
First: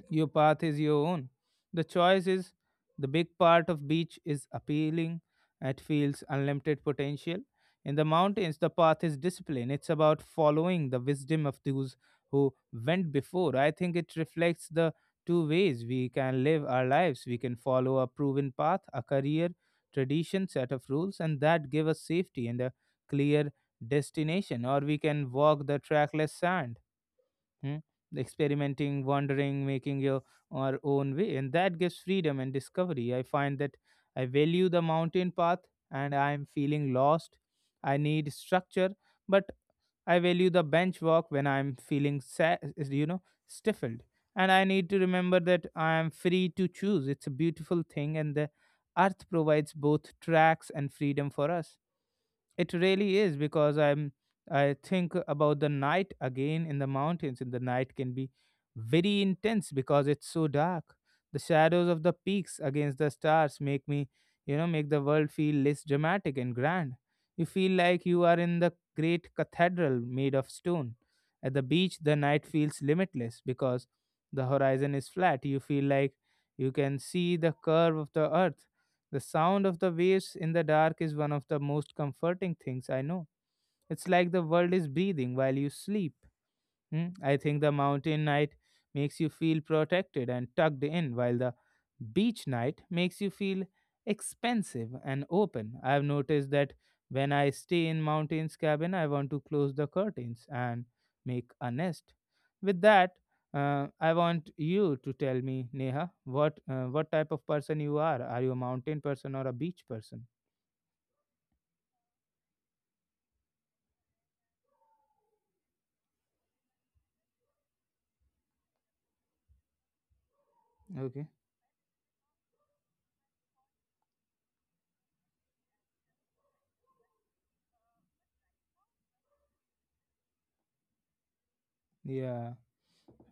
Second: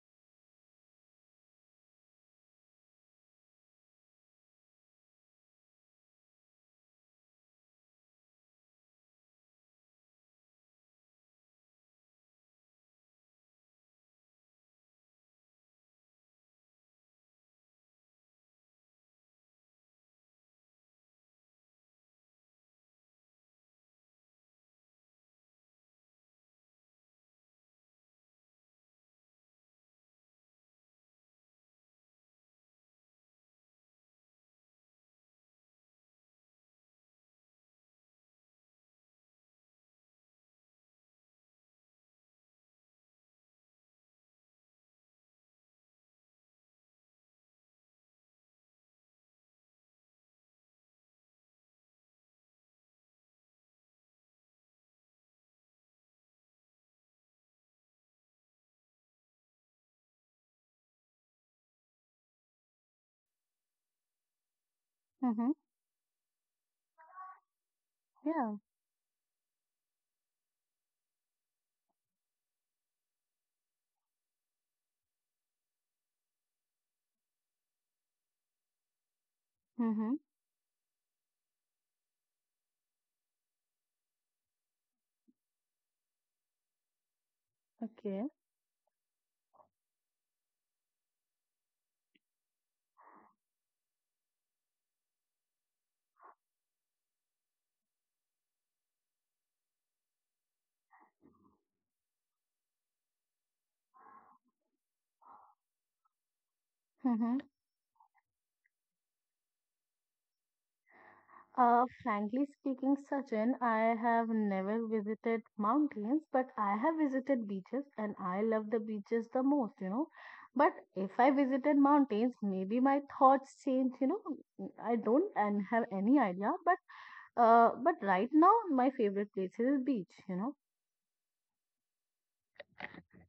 [SPEAKER 1] Your path is your own. The choice is the big part of beach is appealing. It feels unlimited potential. In the mountains, the path is discipline. It's about following the wisdom of those who went before. I think it reflects the two ways we can live our lives. We can follow a proven path, a career, tradition, set of rules, and that give us safety and a clear destination, or we can walk the trackless sand, hmm, experimenting, wandering, making your our own way, and that gives freedom and discovery. I find that I value the mountain path, and I am feeling lost. I need structure, but I value the bench walk when I'm feeling stifled, and I need to remember that I am free to choose. It's a beautiful thing, and the earth provides both tracks and freedom for us. It really is because I think about the night again in the mountains. In the night can be very intense because it's so dark. The shadows of the peaks against the stars make me, make the world
[SPEAKER 2] Mm-hmm.
[SPEAKER 1] feel less dramatic and grand. You feel like you are
[SPEAKER 2] Yeah.
[SPEAKER 1] in the great cathedral made of stone. At the beach, the night feels limitless because the horizon is flat. You feel like you can see the curve of the earth. The sound of the
[SPEAKER 2] Mm-hmm.
[SPEAKER 1] waves in the dark is one of the most comforting things I know. It's like the world is breathing while you sleep. Hmm, I think the mountain
[SPEAKER 2] Okay.
[SPEAKER 1] night makes you feel protected and tucked in, while the beach night makes you feel expensive and open. I've noticed that when I stay in mountain's cabin, I want to close the curtains and make a nest. With that, I want you to tell me, Neha, what type
[SPEAKER 2] Mm-hmm.
[SPEAKER 1] of person you are? Are you a mountain person or a beach person?
[SPEAKER 2] Frankly speaking, Sachin, I have never visited mountains, but I have visited beaches and I love the beaches the most, you know. But if
[SPEAKER 1] Okay.
[SPEAKER 2] I visited mountains, maybe my thoughts change, you know. I don't and have any idea, but right now my favorite place is beach, you know.
[SPEAKER 1] Yeah.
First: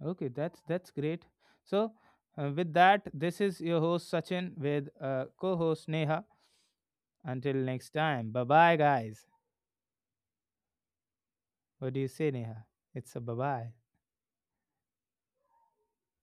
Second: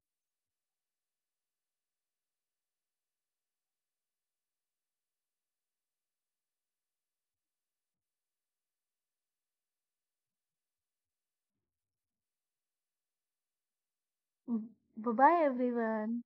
[SPEAKER 1] Okay, that's great. So, with that, this is your host Sachin with co-host Neha. Until next time, bye bye, guys. What do you say, Neha? It's a bye bye.
[SPEAKER 2] Bye bye everyone.